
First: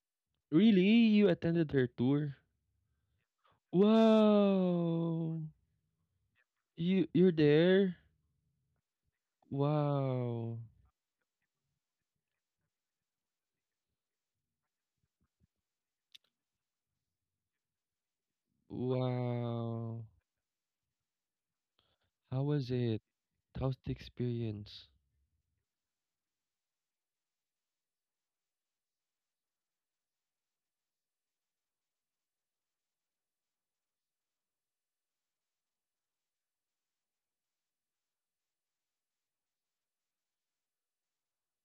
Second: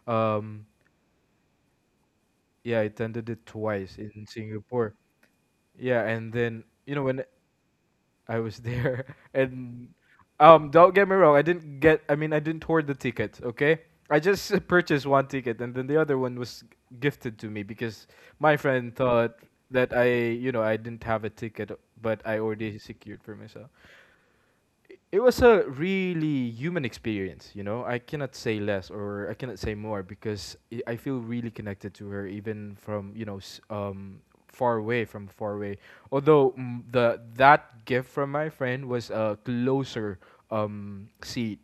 um, Really? You attended her tour? yeah, I attended it twice in Singapore. Wow. Yeah, and then you know You when you're there? I was there, and Wow. um, don't get me wrong. I didn't get. I mean, I didn't hoard the tickets. Okay, I just purchased one ticket, and then the other one was gifted to me because my friend thought that Wow. I, you know, I didn't have a ticket, but I How was already it? secured for myself. How's the experience? It was a really human experience, you know. I cannot say less or I cannot say more because I I feel really connected to her, even from you know s- um, far away. from far away. Although mm, the that gift from my friend was a closer um, seat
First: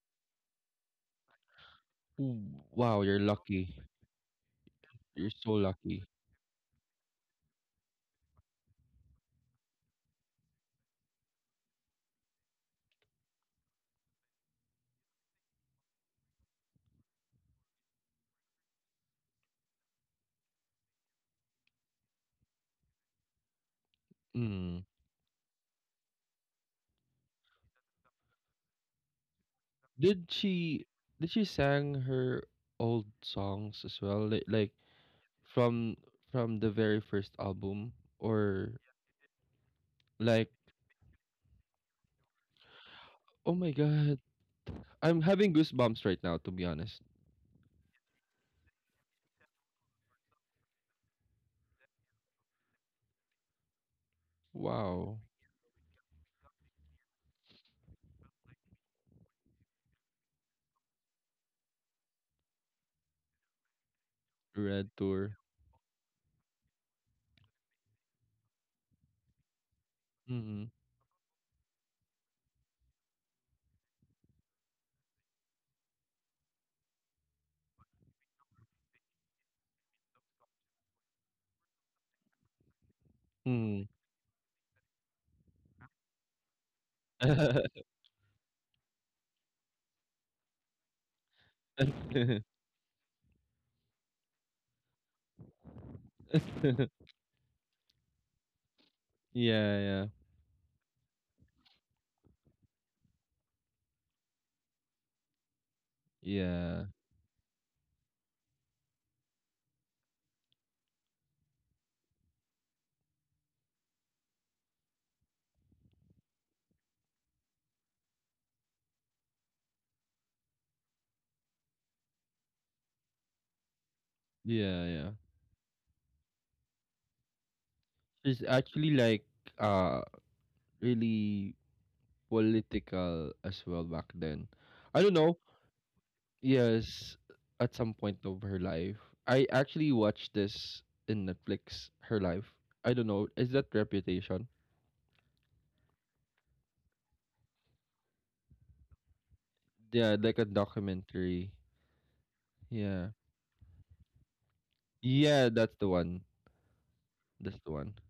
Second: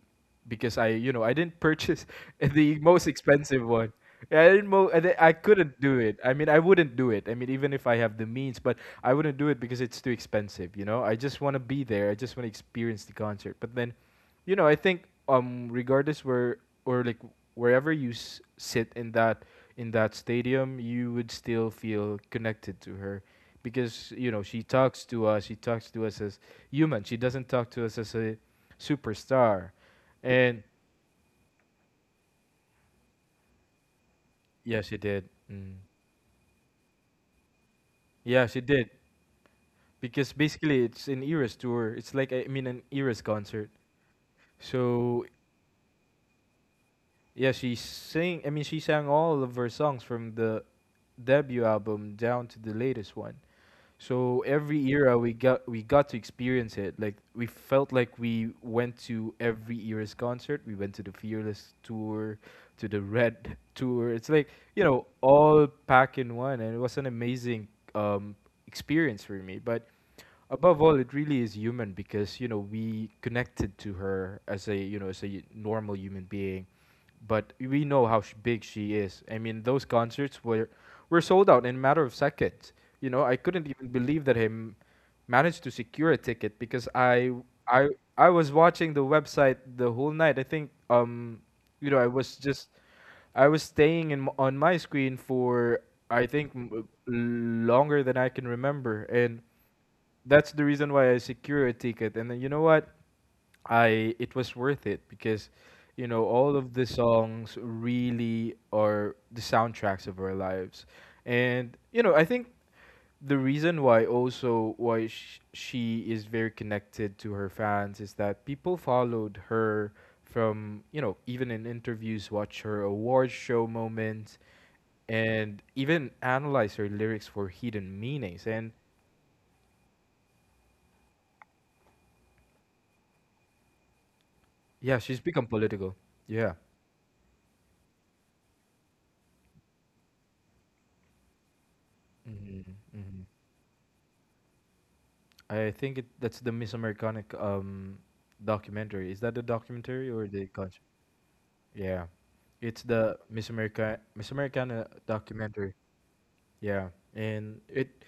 because I you know I didn't purchase Ooh, the wow, most you're expensive lucky. one. Yeah, I didn't. Mo- I, di- You're I so couldn't do lucky. it. I mean, I wouldn't do it. I mean, even if I have the means, but I wouldn't do it because it's too expensive, you know? I just want to be there. I just want to experience the concert. But then, you know, I think um regardless where or like wherever you s- sit in that in that stadium, you would still feel connected to her because, you know, she Mm. talks to us. She talks to us as human. She doesn't talk to us as a superstar. Did And she did she sang her old songs as well? Like like yeah, she did. Mm. from from the very first album Yeah, she or did. Because like basically it's an Eras tour. It's like, I mean, an Eras oh my concert. god. I'm So having goosebumps right now to be honest. yeah, she sing. I mean, she sang all of her songs from the debut album down to the latest one. So every Wow. era we got we got to experience it. Like we felt like we went to every era's concert. We went to the Fearless tour, to the Red tour. It's like you Red know Tour. all packed in one, and it was an amazing um, experience for me. But Mm-hmm. above all, it really is human because you know we connected to her as a you know as a normal human being, but we know how sh- big she is. I mean, those concerts were were sold out in a matter of seconds. You know, I couldn't Mm. even believe that him managed to secure a ticket because I I I was watching the website the whole night. I think um you know I was just I was staying in m- on my screen for I think m- longer than I can remember, and yeah, yeah. that's the reason why I secure a ticket. And then you know what? I, it was worth it because you know all of Yeah. the songs really are the soundtracks of our lives, and you know I think the reason why also why sh- she is very connected to her fans is that people followed her from, you know, even in interviews, watch her award show moments Yeah, yeah. and even analyze her lyrics for hidden She's meanings. And actually like uh really political as well back then. I yeah, don't she's know. become political. Yeah. Yes, at some point of her life. I actually watched this in Netflix, her life. Hmm. I don't know, Hmm. is that Reputation? I think it, that's the Miss Americanic um documentary. Is that the documentary Yeah, or like a the concert? documentary. Yeah, it's Yeah. the Miss America Miss Americana Yeah, that's documentary. the one. Yeah, That's and the one. it,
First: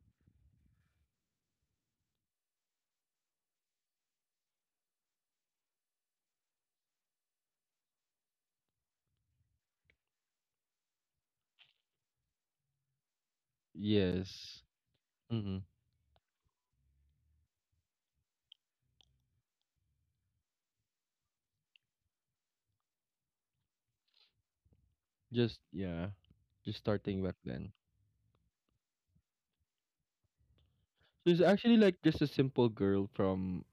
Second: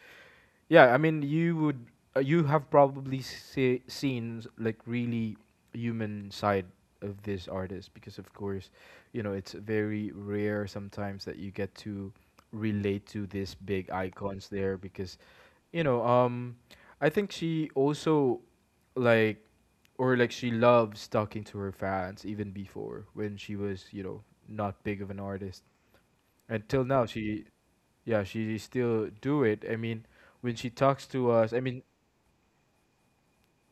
yeah. I mean, you would uh, you have probably see, seen s- like really human side of this artist because, of course, you know, it's very rare sometimes that you get to relate to these big icons Yes. there because Mm-hmm. you know, um, I think she also like or like she loves talking to her fans even before when she was, you know, not big of an Just artist. yeah. Just Until now starting back she, then. yeah, she still do it. I mean, when she talks to She's us, I actually mean, like just a simple girl from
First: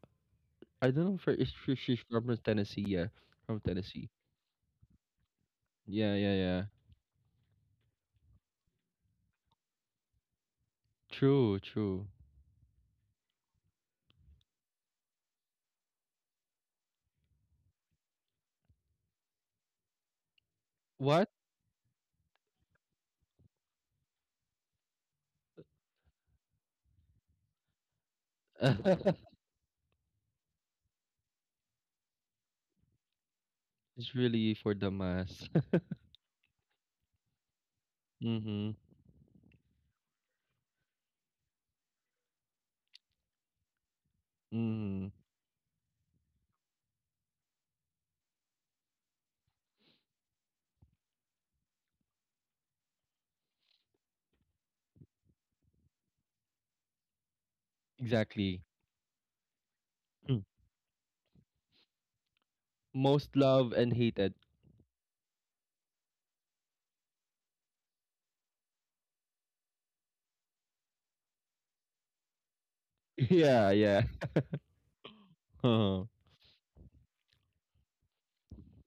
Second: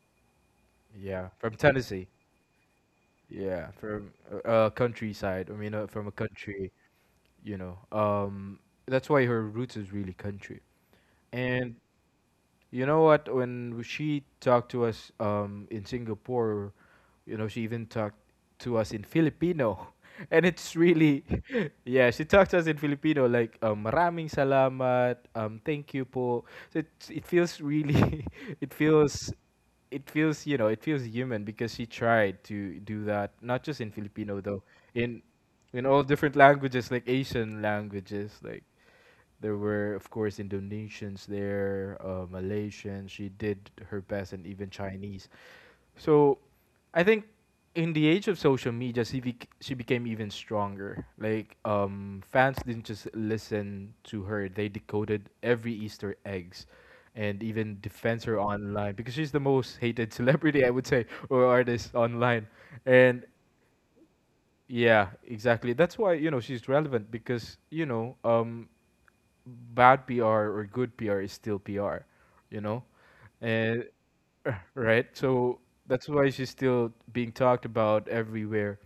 I don't know if yeah, her- if from she- she's Tennessee. from Tennessee, yeah. From Yeah, Tennessee. from a a countryside. I mean, uh, from a Yeah, yeah, yeah. country, you know. Um that's why her roots is really country. True, And true. you know what? When she talked to us um, in Singapore, you know, she even talked to us in Filipino. And it's really, What? yeah, she talked to us in Filipino like, um, maraming salamat, um, thank you po. So it, it feels really, it feels, it feels, you know, it feels human because she tried to do that, not just in It's Filipino really though, for the in mass. in all different languages like Asian languages, like Mhm, there were, of course, Indonesians there, uh, Malaysians. She did her best, and even mhm. Chinese. So, I think in the age of social media, she bec- she became even stronger. Like, um, fans didn't just listen to her; they decoded every Easter eggs, and even defends her Exactly. online because she's the most hated Mm. celebrity, I would say, or artist online. And Most loved and hated. yeah, exactly. That's why you know she's relevant because you know um bad P R or good P R is still P R, you know? Yeah, And yeah. right? So Uh-huh. that's why she's still being talked about everywhere.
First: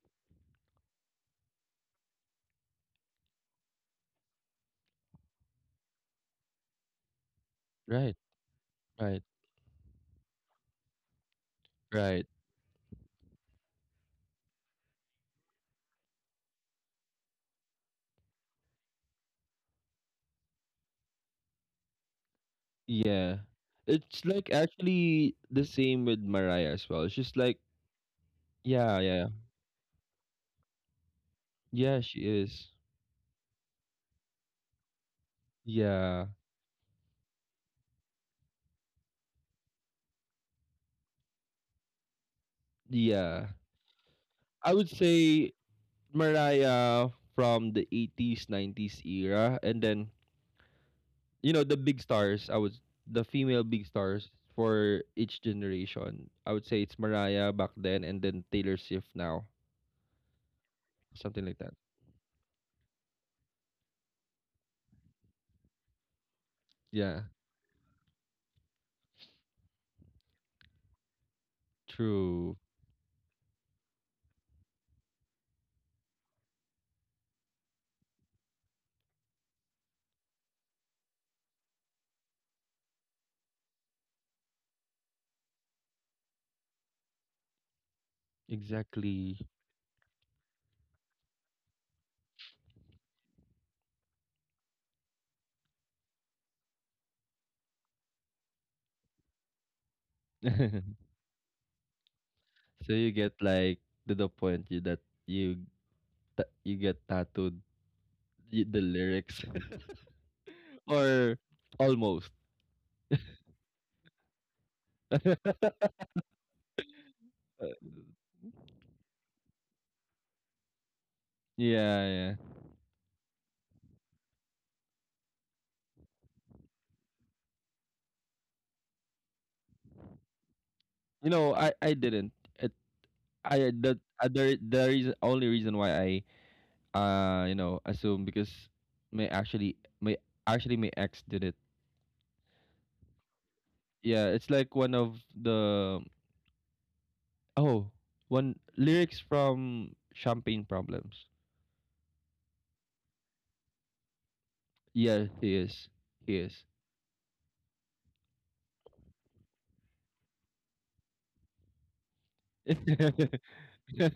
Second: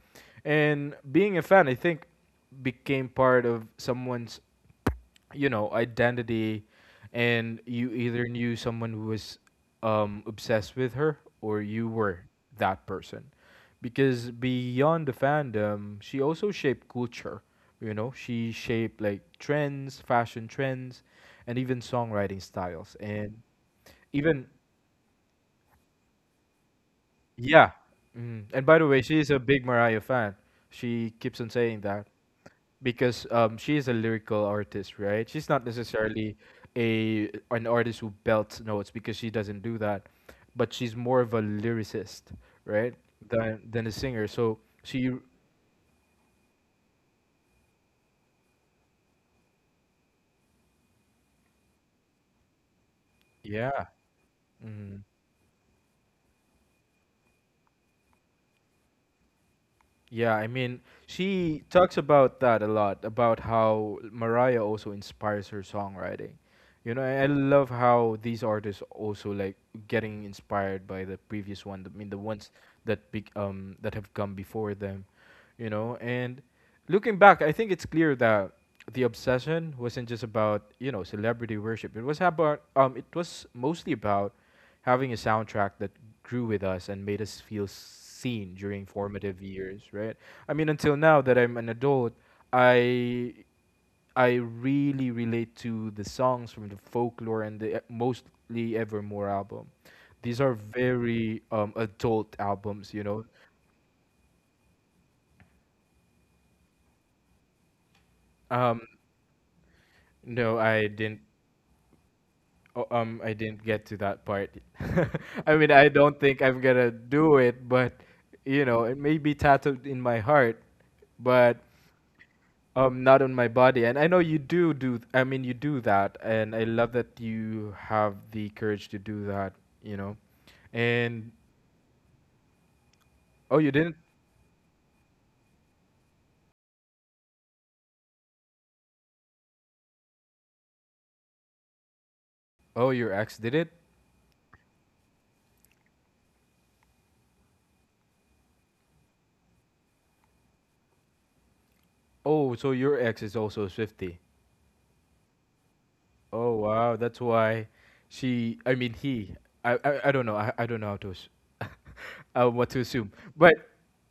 And being a fan, I think, became part of someone's, you know, identity. And you Right, either knew someone who right, was um, obsessed with her or you were right. that person because beyond the fandom, she also shaped culture. You know, she shaped like trends, fashion trends, and even songwriting styles. Yeah. And It's even like actually the same with Mariah as well. She's like, yeah. Mm. And by the yeah, way, she yeah. is a big Mariah fan. She keeps on saying Yeah, that she is. because um, she is a lyrical artist, right? She's not Yeah. necessarily a an artist who belts notes because she doesn't do that, but she's more of a lyricist, right? Yeah. Than than a singer. So I would she, say Mariah from the eighties, nineties era and then you know the big stars i would the female big yeah. stars Mm-hmm. for each generation I would say it's Mariah back then and then Taylor Swift now, Yeah, I mean, something like she that. talks about that a lot, about how Mariah also inspires her songwriting. You know, Yeah. I I love how these artists also like getting inspired by the previous one. I mean, the ones True. that be, um that have come before them, you know. And looking back, I think it's clear that the obsession wasn't just about you know celebrity worship. It was about um it was mostly about having a soundtrack that grew with us and made us feel seen during Exactly. formative years, right? I mean, until now that I'm an adult, I I really relate to the songs from the folklore and the e- mostly Evermore album. These so are very um, adult albums, you you know. get like to the point you, that you ta- you get tattooed y- the Um, lyrics no, I didn't. or almost. Oh, Um, I didn't get to that part. I mean, I don't think I'm gonna do it, but you know, it may be tattooed in my heart, but yeah yeah Um, not on my body. And I know you do do, th- I mean, you do that. And I love that you have the courage to do that, you know. you And, know I I didn't it, oh, I you didn't? that uh, the other the reason only reason why I uh, you know, assume because may actually may actually my ex did it. Oh, your ex did it? Yeah, it's like one of the oh one lyrics from Champagne Problems. Oh, so your ex is also a Swifty. Yeah, he is. He Oh, is. wow. That's why she, I mean, he, I, I, I don't know. I, I don't know how to, ass- uh, what to assume. But, yeah,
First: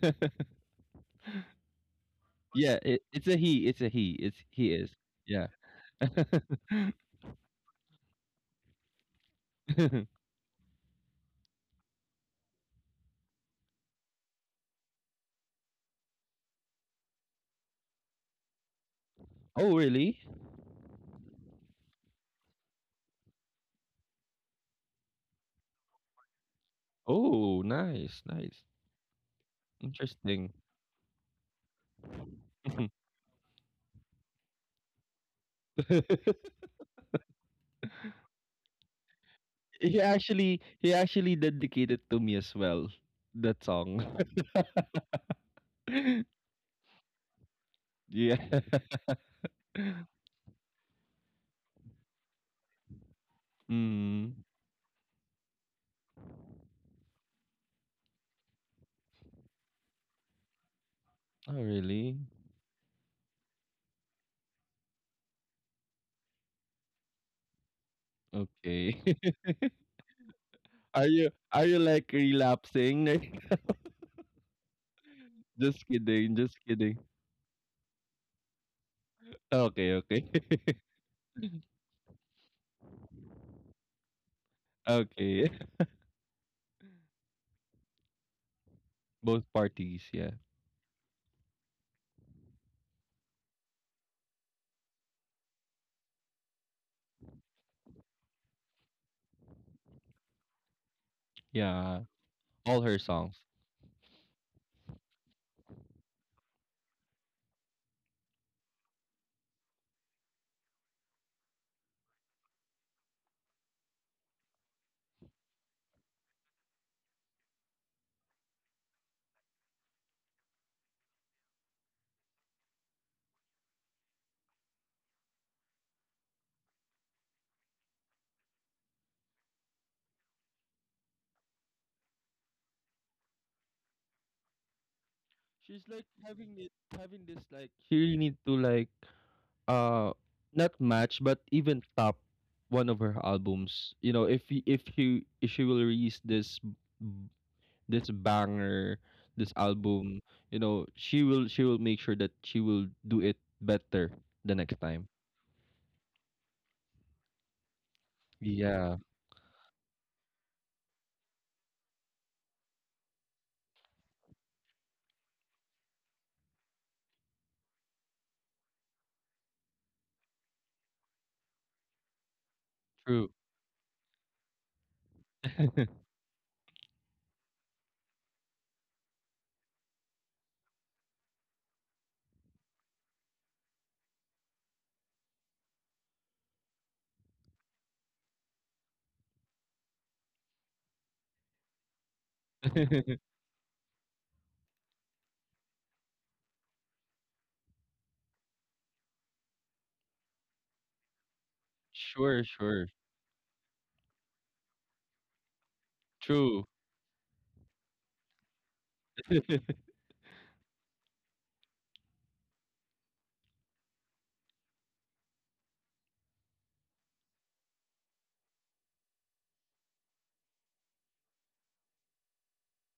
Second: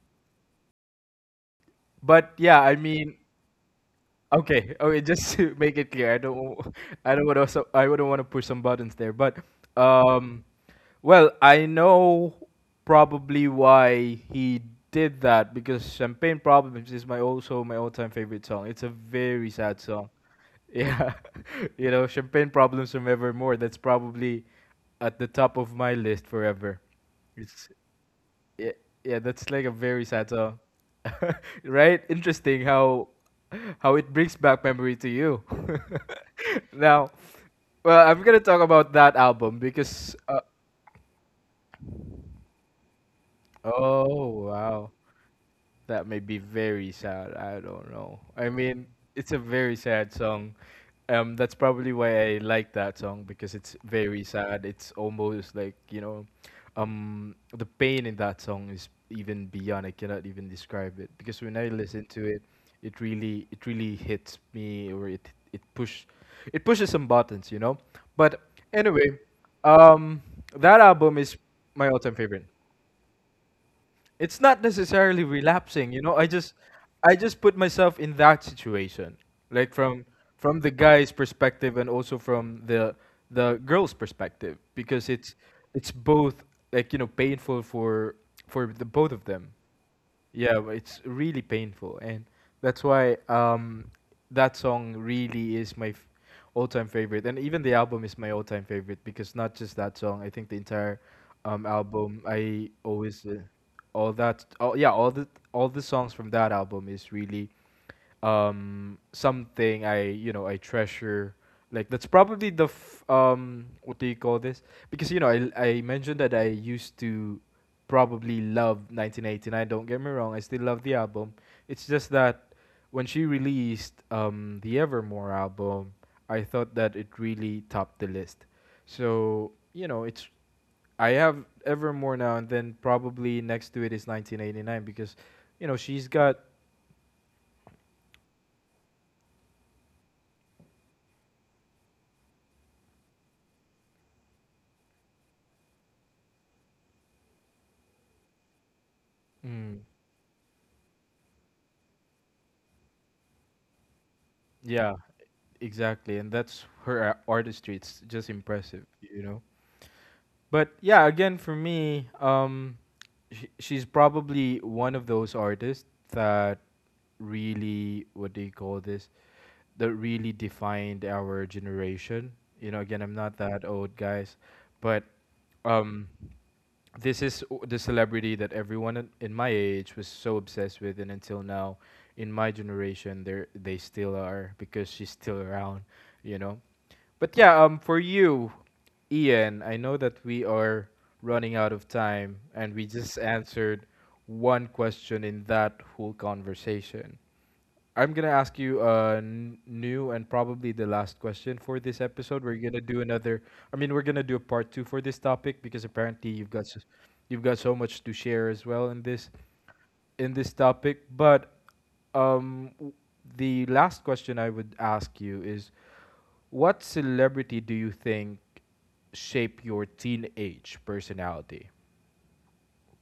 but yeah, I it, mean, it's a he. It's a he. It's he okay, is. okay, just Yeah. to make it clear, I don't, I I don't want to, so I wouldn't want to push some buttons there, but, um, well, I know probably why he did that because Champagne Problems is my also my all-time favorite song. It's a very oh sad song. really? Yeah, you know, Champagne Problems from Evermore. That's probably at the top of my list forever. Oh, It's, nice, nice. yeah, yeah, that's like a very sad Interesting. song. Right? Interesting how how it brings back memory to you. Now, well, I'm gonna talk about that album he because uh, actually he actually dedicated to me as well that song. oh wow, that may be very sad. I don't know. Yeah. I mean, it's a very sad song. Um, that's probably why I like that song because it's very Mm. sad. It's almost like you know, um, the pain in that song is even beyond. I cannot even describe it because when Oh, I listen really? to it, it really, it really hits me or it, it push, it pushes some buttons, you know. But anyway, Okay. um, that Are album is you are you my all-time like favorite. relapsing? It's not necessarily relapsing, Just you know, i kidding, just just kidding. i just put myself in that situation, like Okay, from okay. from the guy's perspective and also from the the girl's perspective because it's Okay. it's both, like, you know, painful for for the both of them. Both parties, yeah. Yeah, but it's really painful, and that's why um, that song really is my f- all-time favorite, and even the album is my all-time favorite because not just that song. I think the entire um, Yeah. album. I All her always uh, songs. all that. Oh yeah, all the all the songs from that album is really um something I you know I treasure. Like that's probably the f- um what do you call this? Because you know I I mentioned that I used to probably love nineteen eighty-nine. Don't get me wrong, I still love the album. It's just that when she released um the Evermore album, I thought that it really topped the list. So you know it's I have Evermore now, and then probably next to it is nineteen eighty-nine because you know She's she's like got having it having this like she really need to like uh not match but even top one of her albums. You know, if he, if he if she will release this this banger, this mm, album, you know, she will she will make sure that she will do it better the next yeah. time. Exactly, and that's her ar- artistry. It's just impressive, Yeah, you know. But yeah, again for me, um, sh- she's probably one of those artists that really what do you call this? That really defined our generation. You know, again, I'm true. not that old, guys, but um, this is o- the celebrity that everyone in in my age was so obsessed with, and until now, in my generation, they they still are because she's still around. You know, but yeah, um, for you, Ian, I know that we are running out of time, and we just answered one question in that whole conversation. I'm gonna ask you a n- new and probably the last question for this episode. sure, We're gonna sure. do another. I mean, we're gonna do a part two for this topic because apparently you've got True. s you've got so much to share as well in this in this topic. But um, w- the last question I would ask you is what celebrity do you think shape your teenage personality,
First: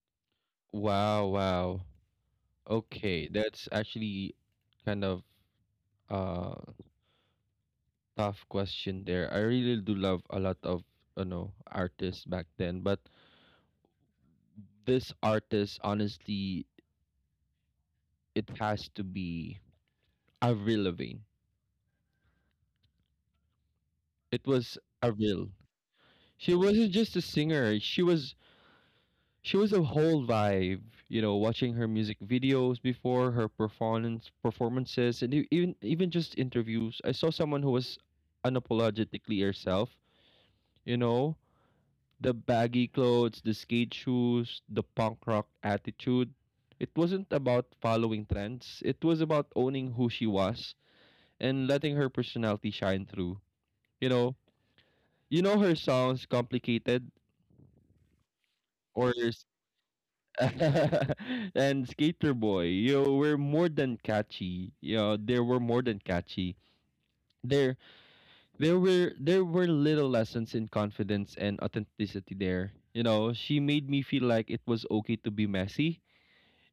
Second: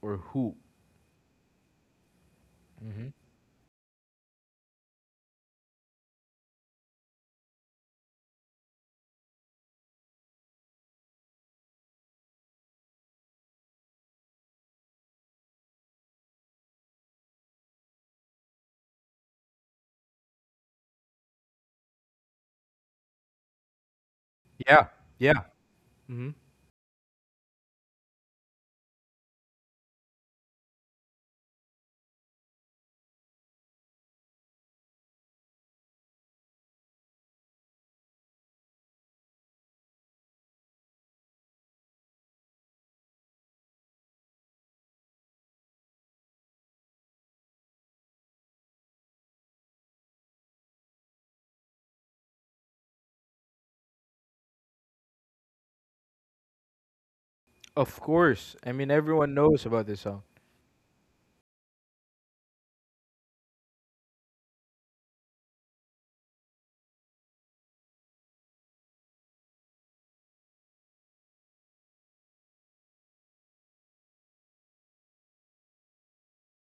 or who? Wow, wow. Hmm. Okay, that's actually kind of uh tough question there. I really do love a lot of you know artists back then, but this artist honestly it has to be Avril Lavigne. It was Yeah, yeah. Avril. Hmm. She wasn't just a singer. She was she was a whole vibe. You know, watching her music videos before her performance performances and e- even even just interviews. I saw someone who was unapologetically herself. You know, the baggy clothes, the skate shoes, the punk rock attitude. It wasn't about following trends. It was about owning who she was and letting her personality shine through. You know, you know her songs complicated Of course. I mean, or everyone knows about this song. and Skater Boy, you were more than catchy. You know, they were more than catchy. There, there were there were little lessons in confidence and authenticity there. You know, she made me feel like it was okay to be messy.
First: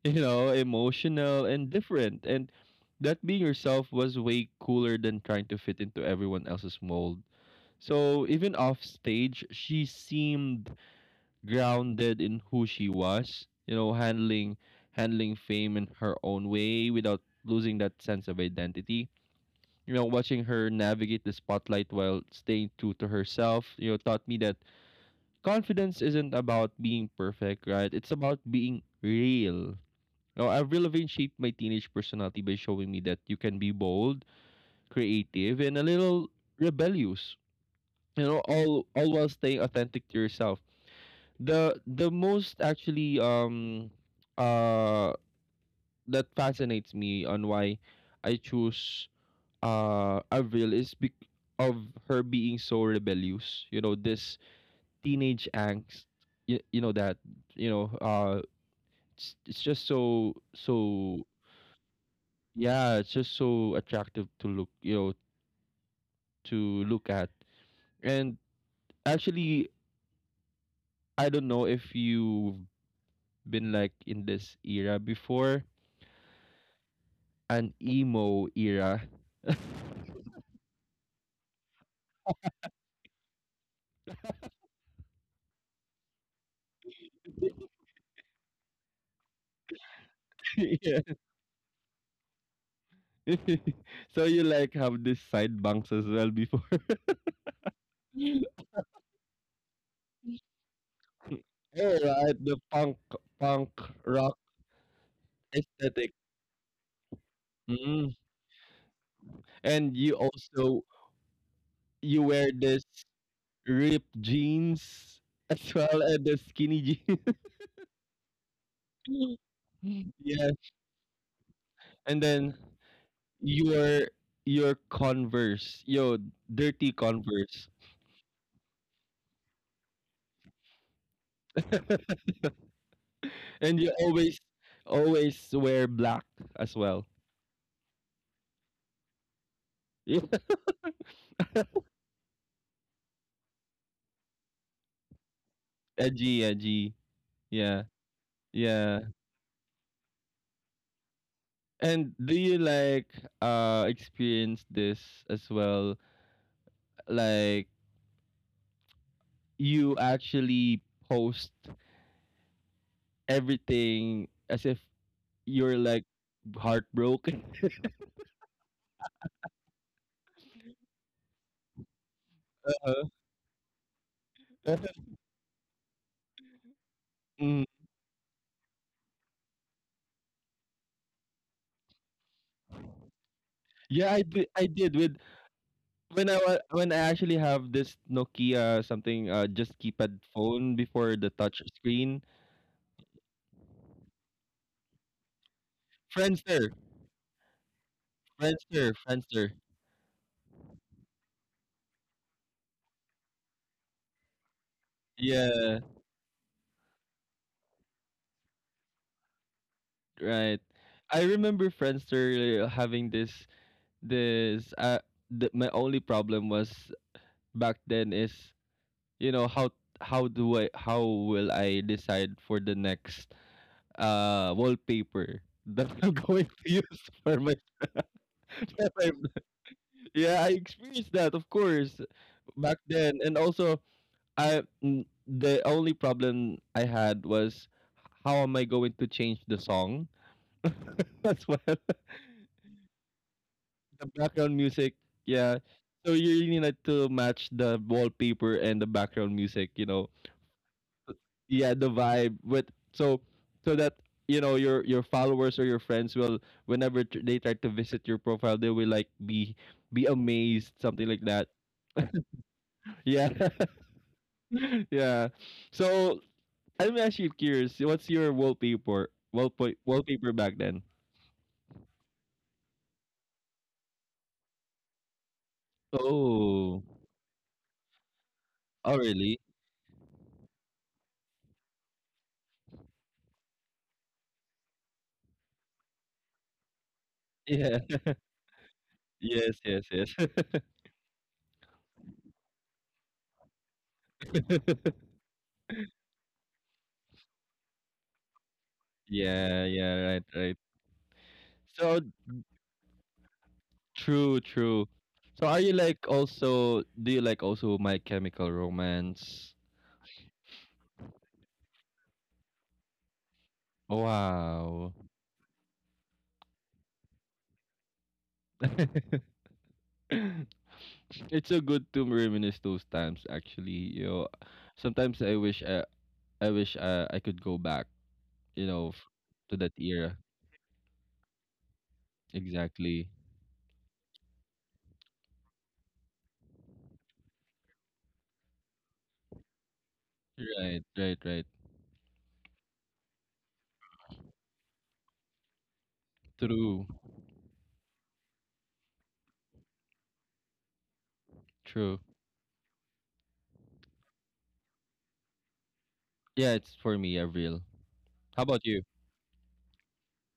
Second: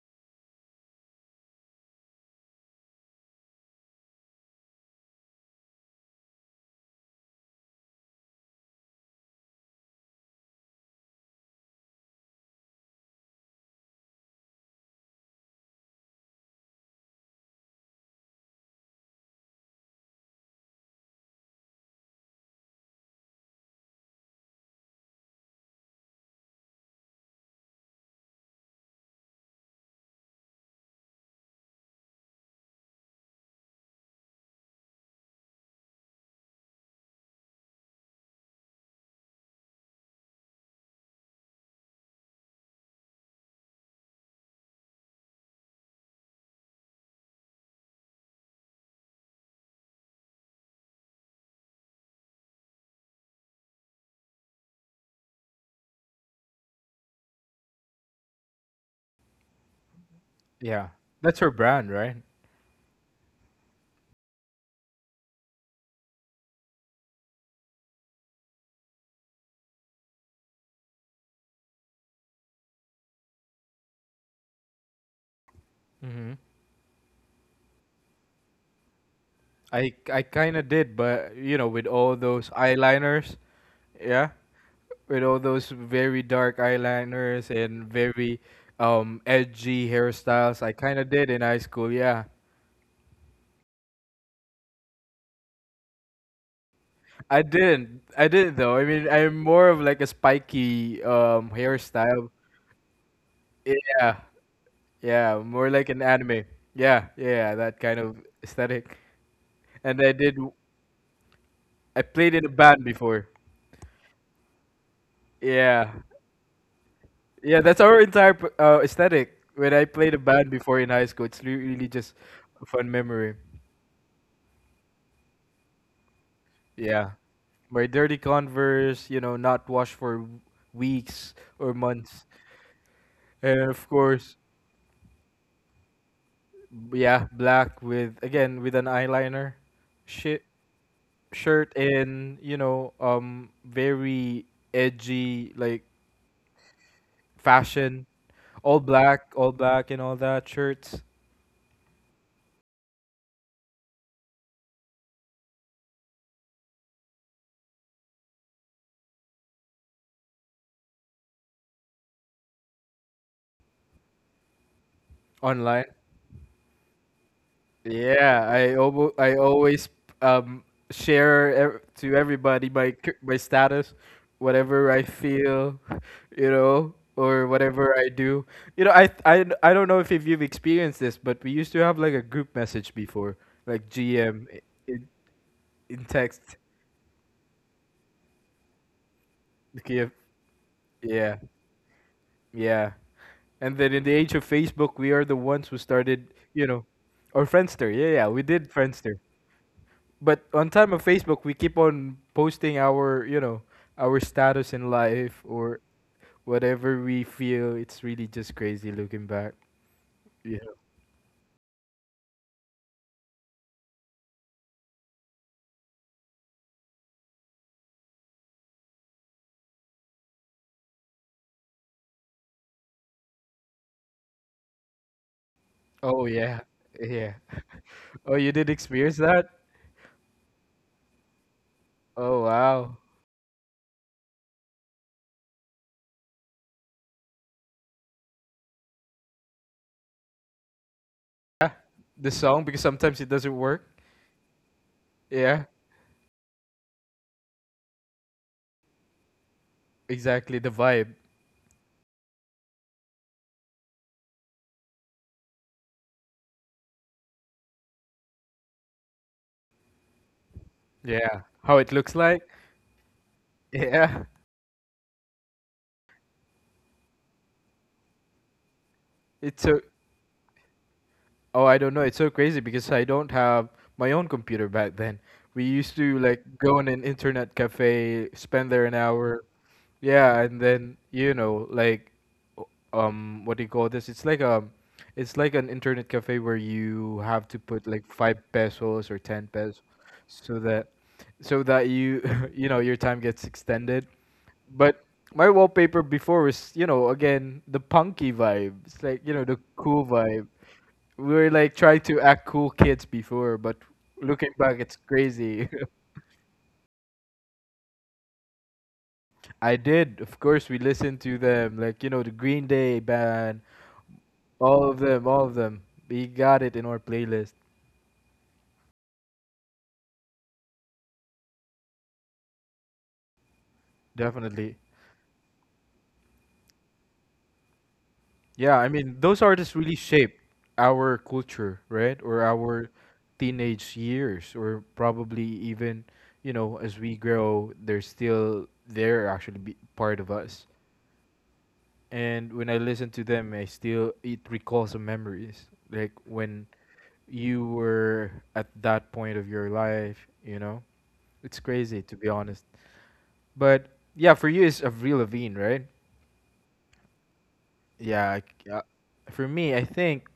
You know, emotional and different, and that being yourself was way cooler than trying to fit into everyone else's mold. So even off stage, she seemed grounded in who she was, you know, handling handling fame in her own way without losing that sense of identity. You know, watching her navigate the spotlight while staying true to herself, you know, taught me that confidence isn't about being perfect, right? It's about being real. Now, Avril Lavigne shaped my teenage personality by showing me that you can be bold, creative, and a little rebellious. You know, all all while staying authentic to yourself the the most actually um uh that fascinates me on why I choose uh Avril is bec- of her being so rebellious. You know, this teenage angst. You, you know that, you know, uh it's, it's just so Yeah, so that's her brand, right? yeah, it's just so attractive to look, you know, to look at. And actually I don't know if you've been like in this era before Hmm. an emo era. I I kind of did, but you know, with all those eyeliners, yeah, with all those very dark eyeliners and very um edgy hairstyles, I kind of yeah. did in high school. Yeah, so you like have these side bangs as well before. I didn't. I didn't though. I mean, I'm more of like a spiky um hairstyle. Alright, the punk punk Yeah, rock yeah, more like an aesthetic. anime. Yeah, yeah, yeah, that kind Mm. of aesthetic. And And I you did. also I you played in a wear band this before. ripped jeans as Yeah, well and the skinny jeans. yeah, that's our entire p- uh, aesthetic. When I played a band yes. before in high school, it's re- really just And then a fun memory. your your converse, yo dirty Yeah, converse. my dirty Converse, you know, not washed for weeks or months, and And of you course. always always wear black as well. Yeah, black with again with an eyeliner, Yeah. shit shirt, and you know um very edgy like edgy, edgy. Yeah. fashion, all Yeah. black, all black, and all that shirts And do you like uh experience this as well? Like you actually post everything as if you're online. like heartbroken. Yeah, I almo I always um share ev- to everybody my cur- my status, Uh, whatever I feel, you know, or mm. whatever I do. You know, I I I don't know if if you've experienced this, but we used to have like a group message before, like Yeah, I did. G M I did in with in when I text. wa- when I actually have this Nokia something uh just Okay. keypad phone before the Yeah, touch screen. yeah. And then in the age of Facebook, we are the ones who started, Friendster. you know, or Friendster. Yeah, yeah, we did Friendster, Friendster. Friendster. But on time of Facebook, we keep on posting our, you know, our status in life Yeah, or whatever we feel. It's really just crazy looking back. Yeah. right. I remember Friendster uh, having this this uh the, my only problem was back then is you know how how do I how will I decide for the next uh wallpaper that I'm Oh going yeah. to use Yeah. for my, Oh, you did for my experience that? yeah I experienced that of course Oh back wow. then and also I mm, the only problem I had was how am I going to change the song as Yeah. well The song because sometimes it doesn't work. The background music, yeah. Yeah. So you really need to match the wallpaper and the background music, you know. Exactly the vibe. Yeah, the vibe with so so that you know your your followers or your friends will whenever tr- they try to visit your profile, they will like be be amazed, something like Yeah. that. How it looks like. Yeah, Yeah. yeah. So I'm actually curious. What's your wallpaper It's so wallpaper wallpaper back then? oh I don't know. It's so crazy because I don't have my own computer back then. We used to like go Oh, in an internet cafe, spend there an oh really? hour, yeah, and then you know, like, o- um, what do you call this? It's like a, it's like an internet cafe where you have to Yeah. put like five pesos or ten Yes, pesos, yes, yes. so that, so that you, you know, your time gets extended. But my wallpaper before was, you know, again the punky vibe. It's like you know the Yeah, yeah, cool right, vibe. right. We were like So trying to act cool kids before, but true, looking back, true. it's So are crazy. you like also do you like also My Chemical Romance? I did. Of course, we listened to them, like you know, the Green Day band, all Wow. of them, all of them. We got it in our playlist. It's so good to reminisce those times actually. You know, Definitely. sometimes I wish I, I wish uh, I could go back, you Yeah, know, I f- mean, those to that artists really era. shaped our culture, right? Or our Exactly. teenage years, or probably even, you know, as we grow, they're still there, actually be part of us. Right, right, right. And when I listen to them, I still, it recalls some memories. Like when True. you were at that point of your life, you know? It's True. crazy, to be honest. But yeah, for you, it's Avril Lavigne, right? Yeah, it's for me, Avril. Yeah, How about c- uh, you? for me, I think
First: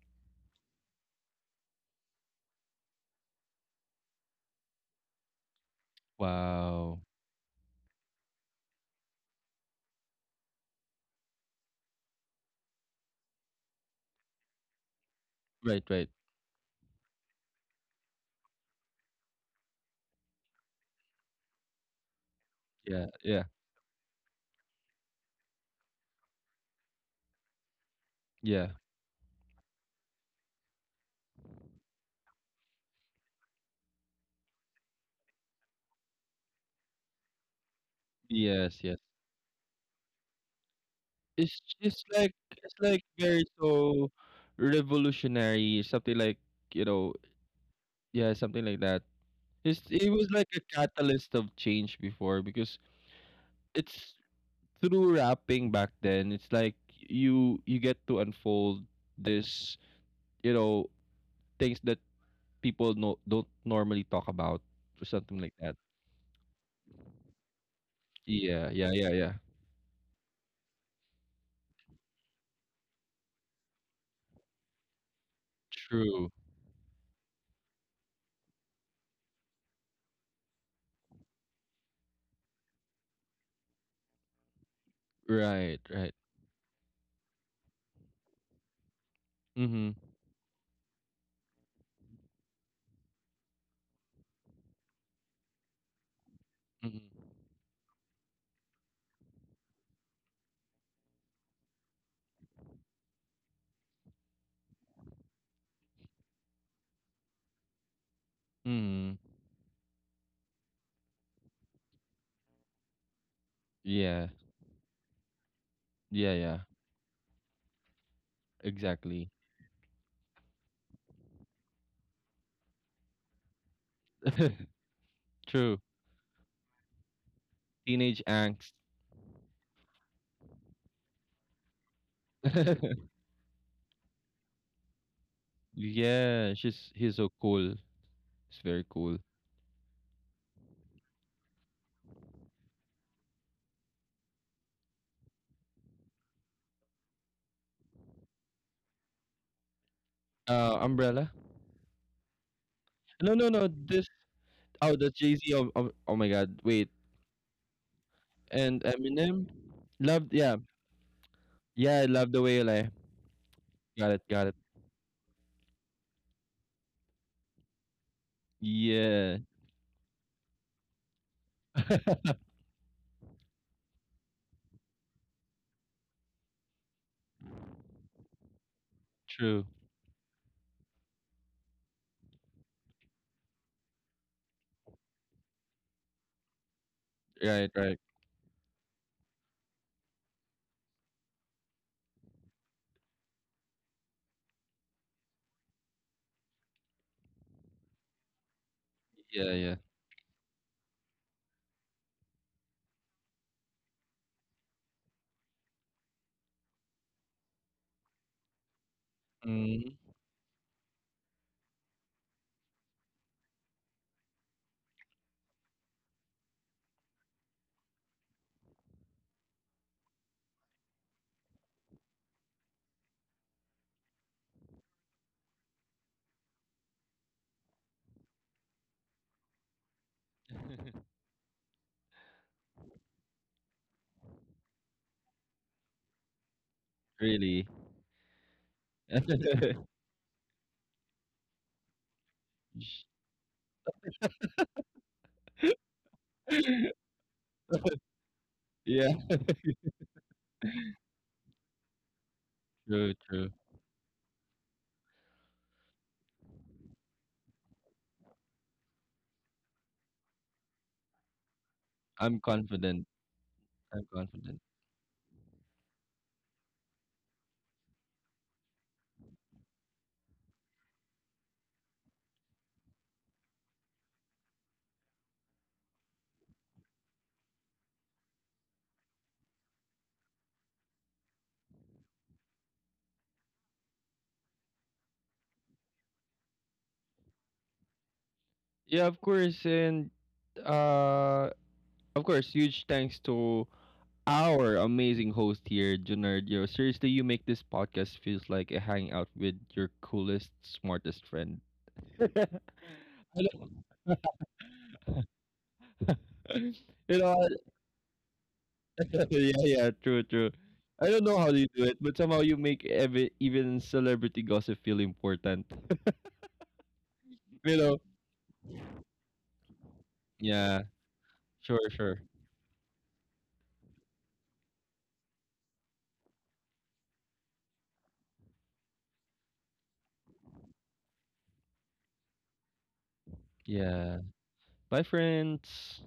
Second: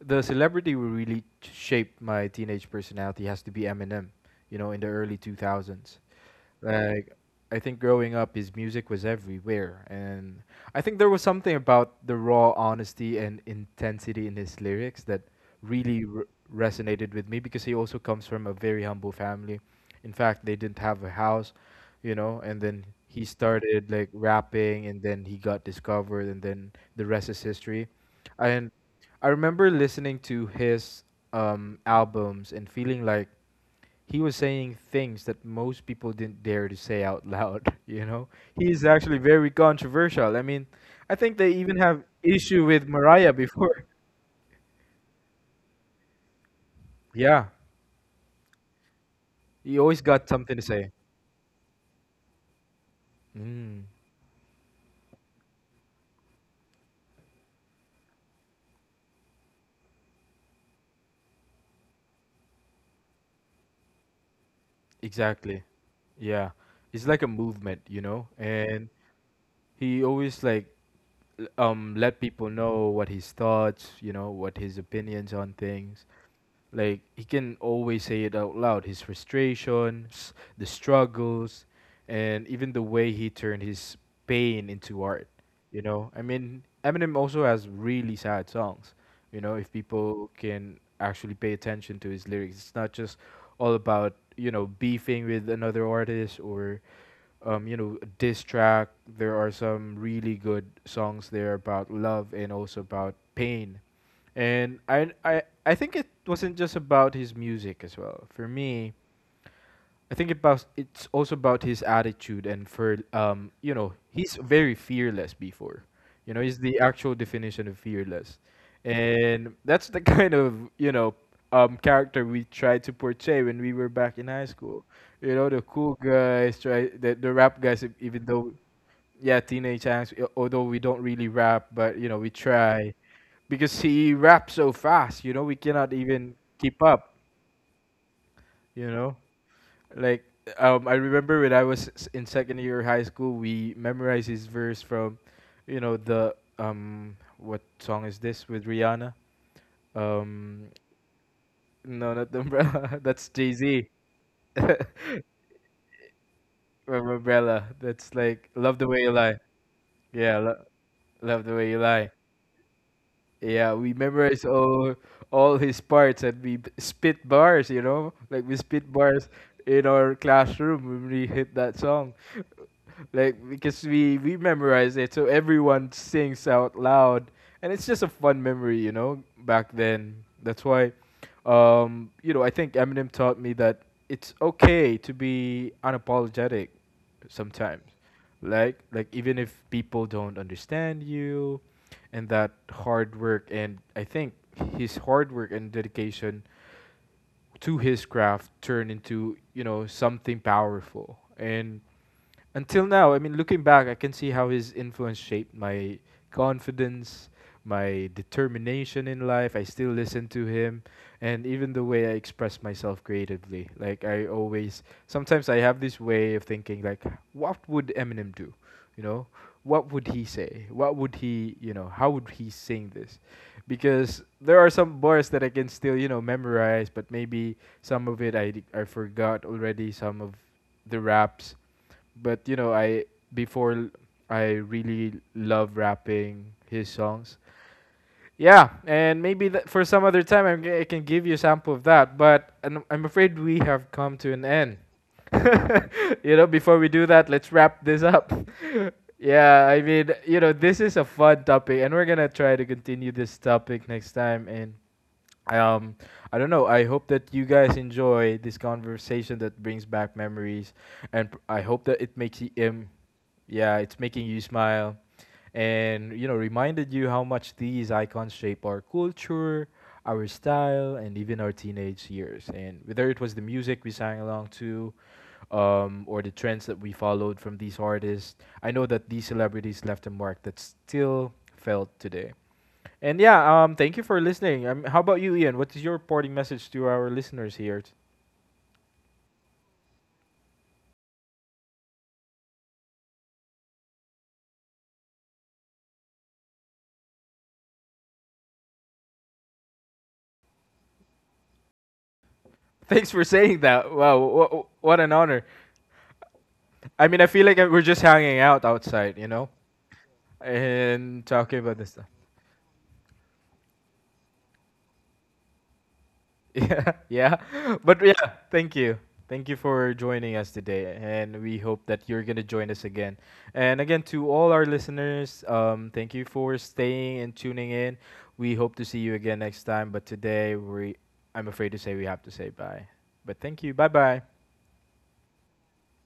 the celebrity who really t- shaped my teenage personality has to be Eminem, you know, in the early two thousands. Wow. Like I think growing up, his music was everywhere, and I think there was something about the raw honesty and intensity in his lyrics that Right, really right. r resonated with me because he also comes from a very humble family. In fact, they didn't have a house, you know, and then Yeah, he yeah, started like rapping, and then he got discovered, and then the rest is history. And yeah. I remember listening to his um, albums and feeling like he was saying things that most people didn't dare to say out loud. You know, he is Yes, yes. actually very controversial. I mean, I think they It's even have just like issue it's with like Mariah very before. so revolutionary, something like, you know, Yeah, yeah, something like that. he It's always it got was like something to a say. catalyst of change before because mm, it's through rapping back then. It's like you you get to unfold this, you know, things that people no don't normally talk about or something like exactly. that. Yeah, it's like a movement, you know, Yeah, and yeah, yeah, yeah. he always like l- um let people know what his thoughts, you know, what his opinions on things. True. Like he can always say it out loud, his frustrations, the struggles, and even the way he turned his pain into art. You Right, know, right. I mean, Eminem also has really sad songs. You know, if Mhm. people can actually pay attention to his lyrics, it's not just all about you know beefing with another artist or Mhm. um, you know, a diss track. There are some really good songs there about love and also about pain, and I, I, I think it wasn't just about his music as well. For me, Mhm. I think about it's also about his attitude and for um, you know, Yeah. he's very fearless before. You Yeah, know, he's yeah. the actual definition of fearless. Exactly. And that's the kind of, you know, um character we tried to portray when we were back in high school. You know, the True. cool guys try the, the rap guys e- even Teenage though angst. yeah, teenage angst. Uh, although we don't really rap, but you know we try because he raps so fast. You know we cannot even Yeah, keep she's up. he's so cool. It's very You know, cool. like um, I remember when I was s- in second year high school, we memorized his verse from, you know the um what song is this with Rihanna? Um, Uh, Umbrella. no, not the umbrella. That's No, Jay no, no. Z. This oh, that's Jay Z. Oh, oh, oh my God. Wait, From Umbrella. That's like love and the way you lie. Eminem. Loved. Yeah, Yeah, lo- love the way you yeah. I lie. love the way you lie. Yeah, we Got it. memorize Got it. all all his parts, and we b- spit bars, you know? Like we spit bars Yeah. in our classroom when we hit that song like because we we memorize it, so everyone sings out loud, and it's just a fun memory, you know. True. Back then, that's why, um, you know, I think Eminem taught me that it's okay to be unapologetic Right. sometimes, Right. like like even if people don't understand you, and that hard work, and I think his hard work and dedication to his craft turn into Yeah. you Yeah. know something powerful. And until now, I mean, looking back, I can see how his influence shaped my confidence, my determination in life. I still Mm, listen to him, and even the way I express myself creatively. Like, I always, sometimes I have this way of thinking, like, what would Eminem do? You know, what would he say? What would he, you know, how would he sing this? Because there are some bars that I can still, you know, memorize, but maybe some of it I, d- I forgot already, some of the raps, but you know, I before I really love rapping his songs. really. Yeah, and maybe that for some other time I'm, g- I can give you a sample of that. But I'm, I'm afraid we have come to an end. You know, before we do that, let's wrap this up. yeah. Yeah, I mean, you know, this is a fun topic, and we're gonna try to continue True. this True. topic next time. And um, I don't know. I hope that you guys enjoy this conversation that brings back memories, and p- I hope that it makes I'm you um, confident. yeah, it's I'm making you confident. smile and you know reminded you how much these icons shape our culture, our style, and even our teenage years. And whether it was the music we sang along to, um, or the trends that we followed from these artists, I know that these celebrities left a mark that still felt today. And yeah, um, thank you for listening. Um, how about you, Ian? What is your parting message to our listeners here? Yeah, of course. And uh, Of course, huge thanks to our amazing host here, Junardio. Seriously, you make this podcast feels like a hangout with your coolest, smartest friend. I Thanks for saying don't- that. Wow, wh- wh- what an honor. I mean, you I feel know, like uh, we're just hanging out I- outside, you know? yeah, yeah, true, true. I And don't know how talking you about do this it, stuff. but somehow you make ev- even celebrity gossip feel important. Yeah, yeah. You know? But yeah, thank you. Thank you for joining us Yeah, today, and we hope sure, that you're sure. gonna join us again. And again, to all our listeners, um, thank you for staying and tuning in. We hope to see you again next time. But today, we, I'm afraid to say we have to say bye. But thank you. Bye Yeah. bye. Bye, friends.